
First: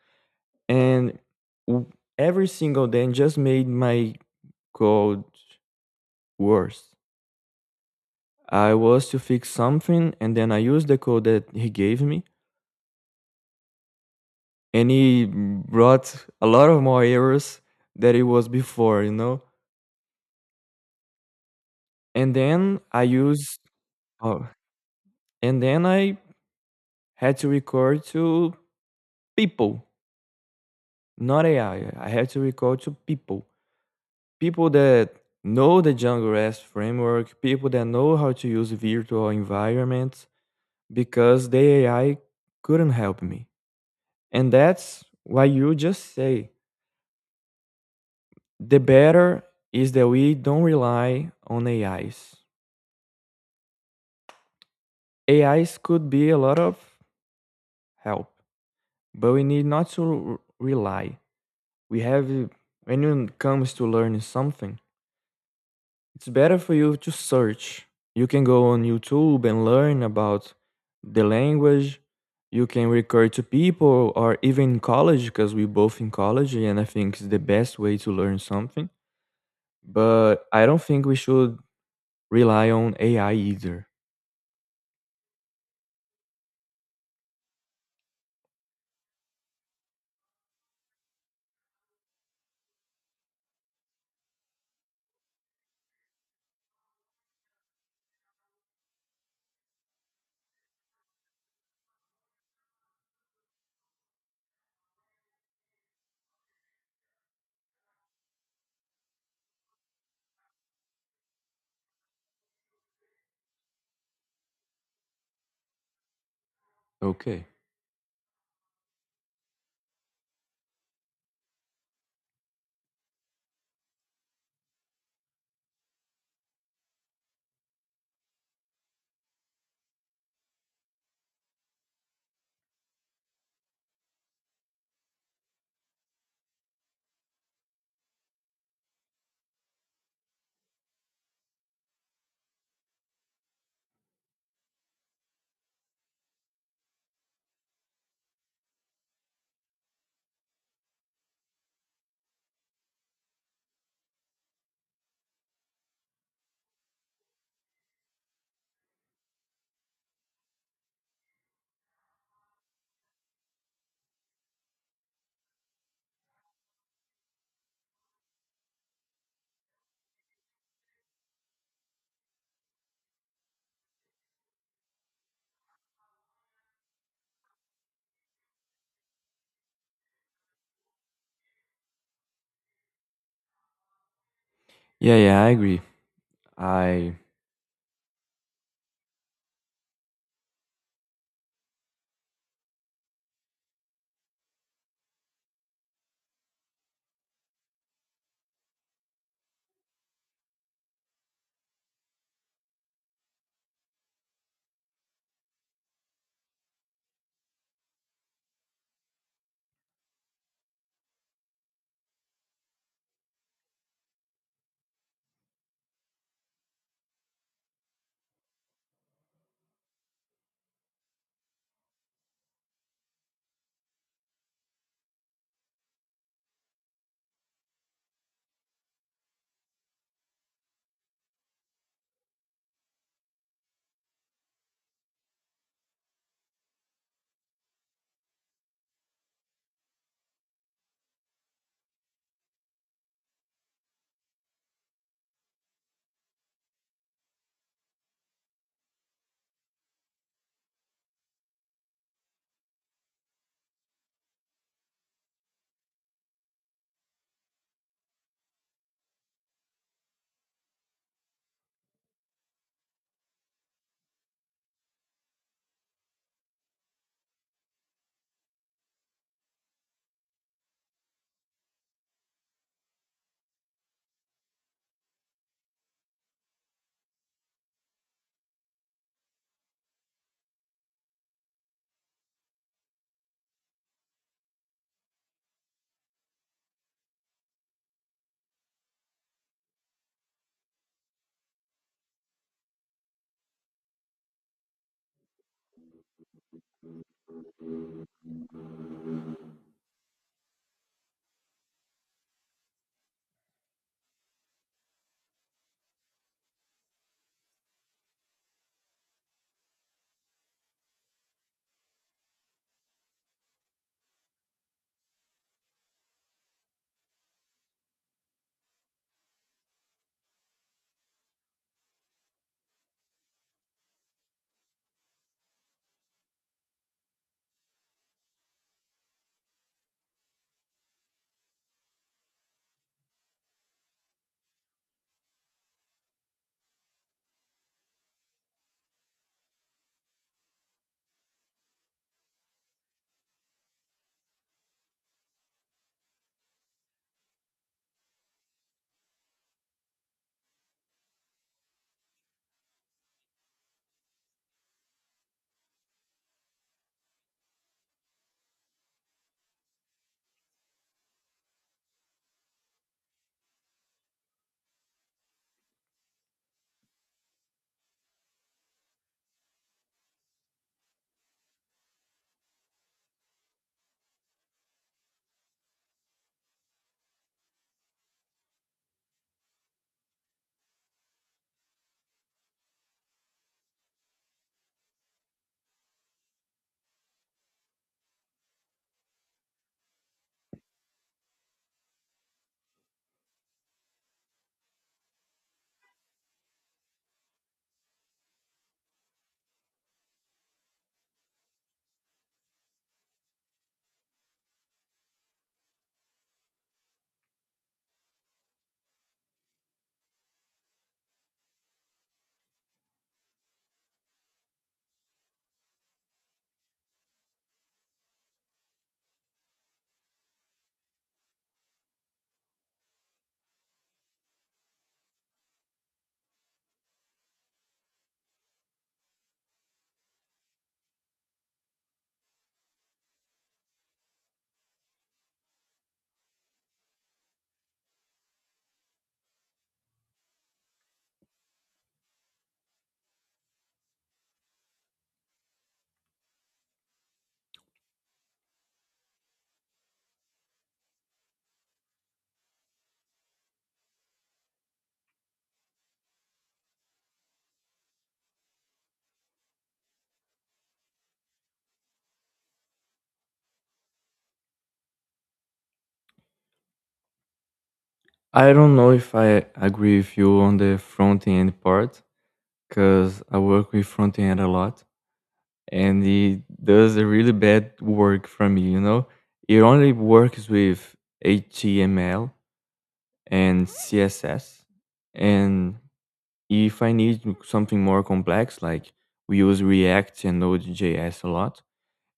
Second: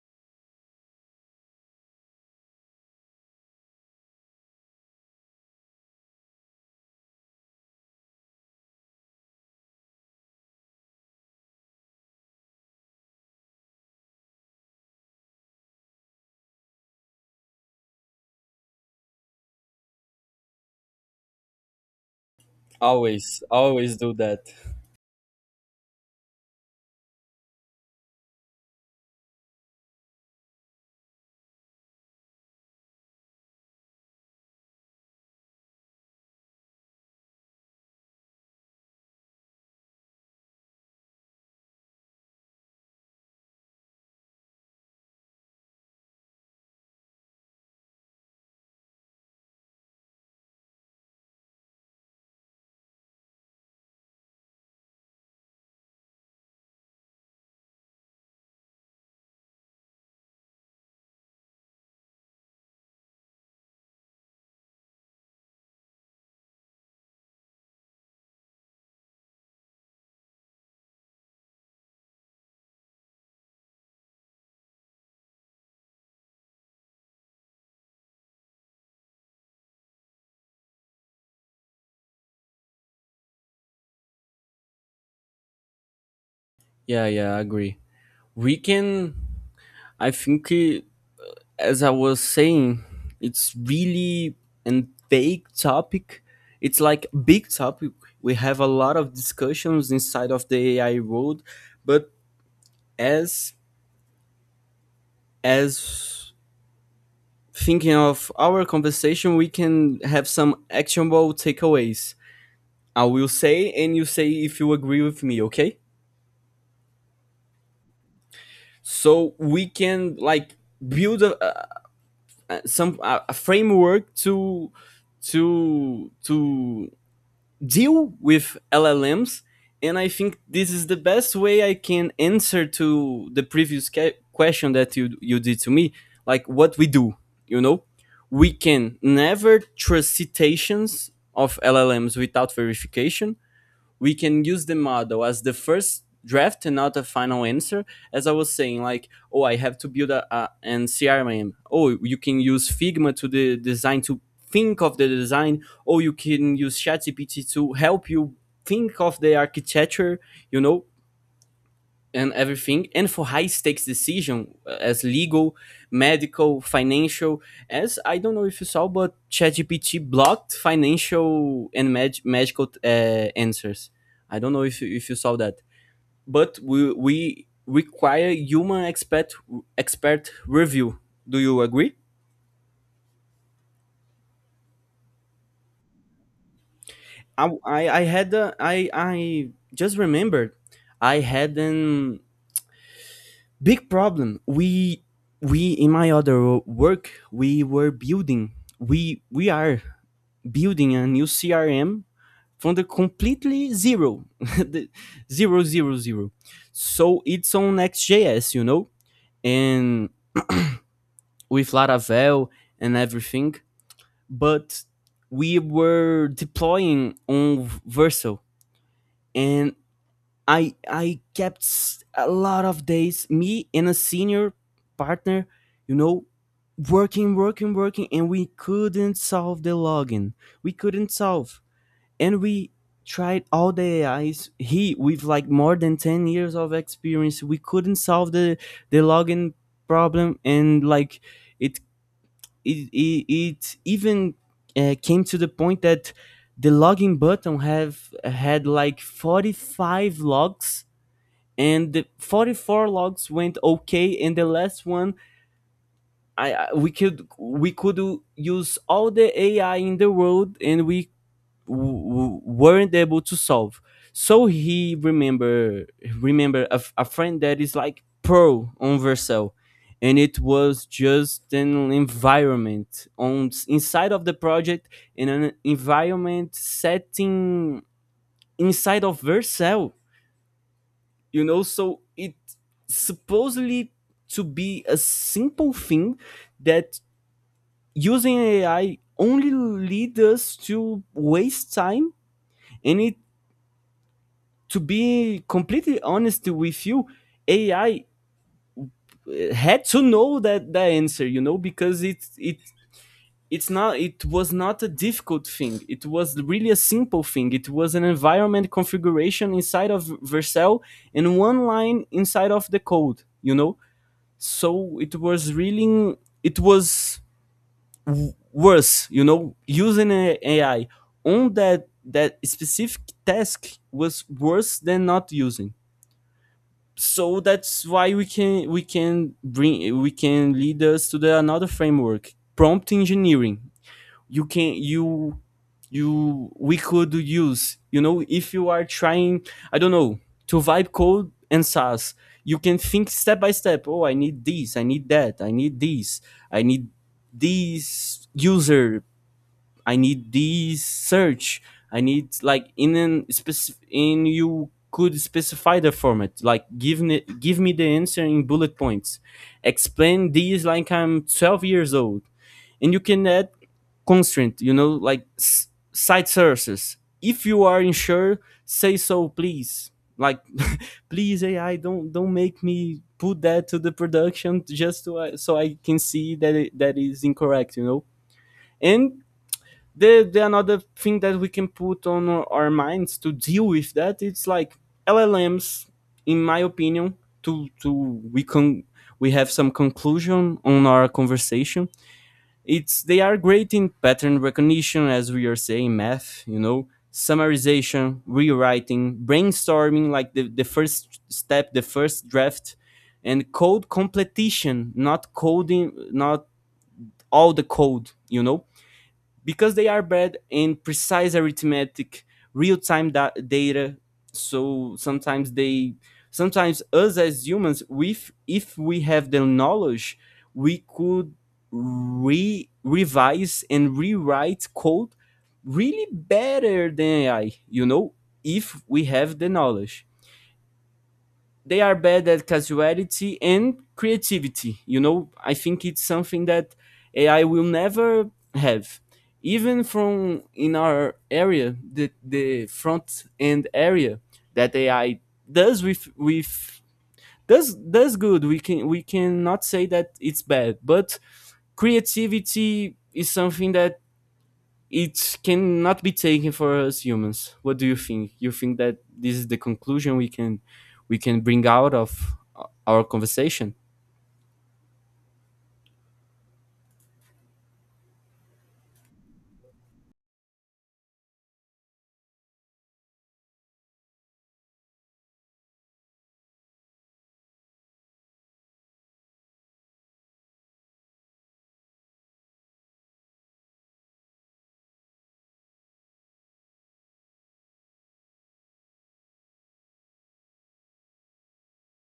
Speaker 2: and w- every single day just made my code worse. I was to fix something, and then I used the code that he gave me, and he brought a lot of more errors that it was before, you know. And then I
Speaker 1: Always,
Speaker 2: used,
Speaker 1: always do that.
Speaker 2: oh, and then I had to record to people, not AI. I had to record to people, people that know the Django REST framework, people that know how to use virtual environments, because the AI couldn't help me. And that's why you just say the better is that we don't rely on AIs. AIs could be a lot of help, but we need not to rely. We have, when it comes to learning something, it's better for you to search. You can go on YouTube and learn about the language. You can recur to people or even college because we both in college and I think it's the best way to learn something. But I don't think we should rely on AI either.
Speaker 1: Yeah, yeah, I agree. We can, I think, as I was saying, it's really a big topic. It's like big topic. We have a lot of discussions inside of the AI world, but as as thinking of our conversation, we can have some actionable takeaways. I will say, and you say if you agree with me, okay?
Speaker 2: Okay.
Speaker 1: So we can like build a, some a framework to deal with LLMs. And I think this is the best way I can answer to the previous question that you did to me, like what we do. You know, we can never trust citations of LLMs without verification. We can use the model as the first draft and not a final answer. As I was saying, like, oh, I have to build a an CRM. Oh, you can use Figma to the design to think of the design. Oh, you can use ChatGPT to help you think of the architecture. You know, and everything. And for high stakes decision, as legal, medical, financial, as, I don't know if you saw, but ChatGPT blocked financial and medical, answers. I don't know if if you saw that. But we require human expert review. Do you agree?
Speaker 2: Yeah, yeah, I agree. I
Speaker 1: I had a, I just remembered, I had an big problem. We in my other work, we were building, we are building a new CRM from the completely zero. <laughs> The zero, zero, zero. So it's on XJS, you know, and with Laravel and everything. But we were deploying on Verso, and I kept a lot of days, me and a senior partner, you know, working, working, working, and we couldn't solve the login. We couldn't solve, and we tried all the AIs. He with like more than 10 years of experience, we couldn't solve the login problem. And like it it even, came to the point that the login button have had like 45 logs, and the 44 logs went okay, and the last one, I we could, use all the AI in the world, and we w- weren't able to solve. So he remember, a, a friend that is like pro on Vercel. And it was just an environment on inside of the project, in an environment setting inside of Vercel, you know. So it supposedly to be a simple thing, that using AI only lead us to waste time. And it, to be completely honest with you, AI had to know that the answer, you know, because it's not, it was not a difficult thing. It was really a simple thing. It was an environment configuration inside of Vercel and one line inside of the code, you know. So it was really, it was worse, you know, using AI on that specific task was worse than not using. So that's why we can bring, we can lead us to the another framework: prompt engineering. You can you you, we could use, you know, if you are trying, I don't know, to vibe code and SAS, you can think step by step. Oh, I need this I need that, I need this, I need this user, I need this search, I need like in an specific in, you could specify the format, like give me the answer in bullet points. Explain this like I'm 12 years old. And you can add constraint, you know, like site sources. If you are unsure, say so, please. Like, <laughs> please AI, don't make me put that to the production just to, so I can see that that is incorrect, you know. And the another thing that we can put on our minds to deal with that, it's like LLMs, in my opinion, to we can, we have some conclusion on our conversation. It's, they are great in pattern recognition, as we are saying, math, you know, summarization, rewriting, brainstorming, like the first step, the first draft, and code completion, not coding, not all the code, you know. Because they are bred in precise arithmetic, real-time data. So sometimes they, sometimes us as humans, with, if we have the knowledge, we could re revise and rewrite code really better than AI, you know, if we have the knowledge. They are bad at casuality and creativity. You know, I think it's something that AI will never have. Even from in our area, the front end area that AI does with does good. We can, we cannot say that it's bad, but creativity is something that it cannot be taken for us humans. What do you think? You think that this is the conclusion we can bring out of our conversation?
Speaker 2: I don't know if I agree with you on the front end part because I work with front end a lot, and it does a really bad work for me, you know? It only works with HTML and CSS. And if I need something more complex, like we use React and Node.js a lot,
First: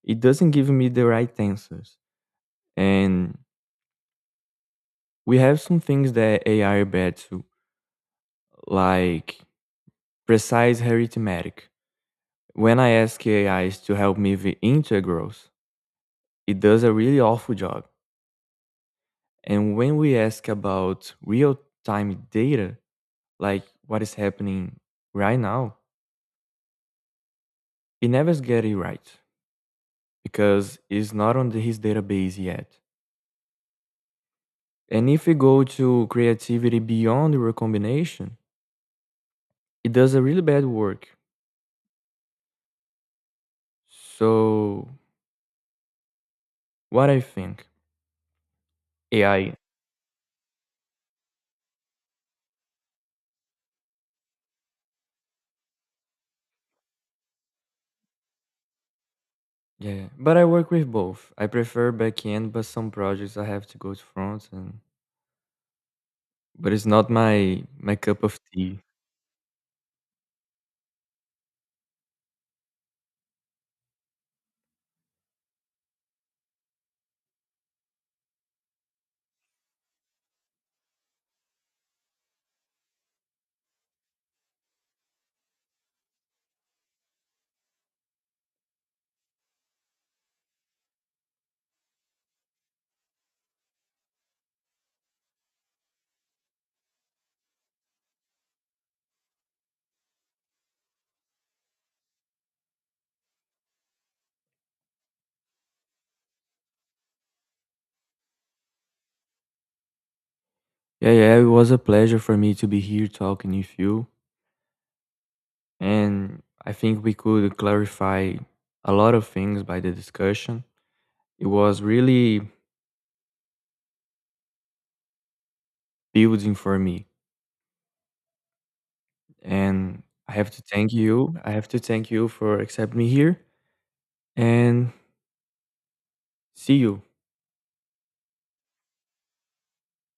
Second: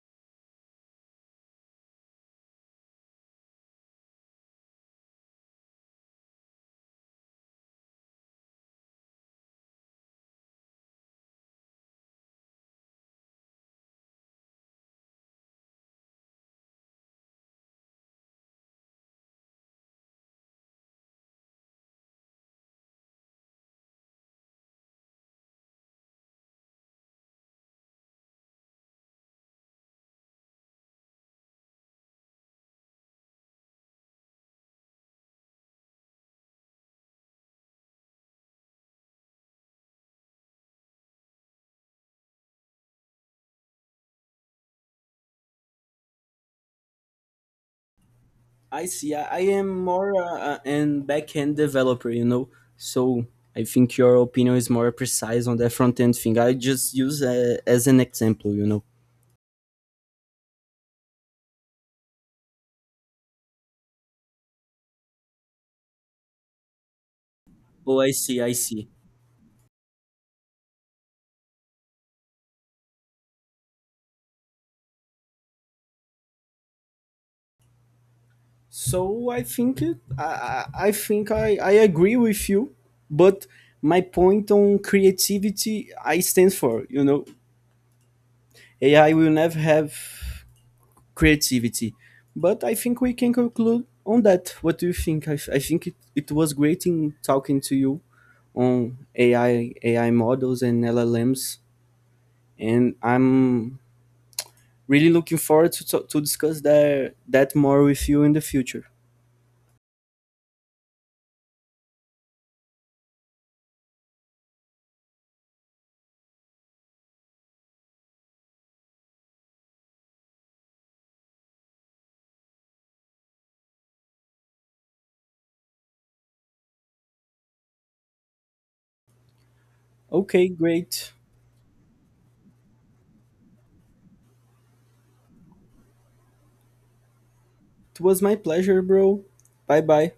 Speaker 2: it doesn't give me the right answers. And we have some things that AI are bad too, like precise arithmetic. When I ask AIs to help me with integrals, it does a really awful job. And when we ask about real time data, like what is happening right now, he never gets it right because it's not on his database yet. And if we go to creativity beyond recombination, it does a really bad work. So, what I think?
Speaker 1: I see. I
Speaker 2: AI.
Speaker 1: am more an back-end developer, you know. So I think your opinion is more precise on the front-end thing. I just use, as an example, you know.
Speaker 2: Yeah, but I work with both. I prefer backend, but some projects I have to go to front, and but it's not my
Speaker 1: Oh, I
Speaker 2: cup of
Speaker 1: see. I
Speaker 2: tea.
Speaker 1: see. So I think it, I think I agree with you, but my point on creativity I stand for, you know. AI will never have creativity. But I think we can conclude on that. What do you think? I think it was great in talking to you on AI models and LLMs, and I'm really looking forward to discuss that more with you in the future.
Speaker 2: Yeah, yeah, it was a pleasure for me to be here talking with you. And I think we could clarify a lot of things by the discussion. It was really building for me. And I
Speaker 1: Okay,
Speaker 2: have to thank
Speaker 1: great.
Speaker 2: you. I have to thank you for accepting me here and see you.
Speaker 1: It was my pleasure, bro. Bye bye.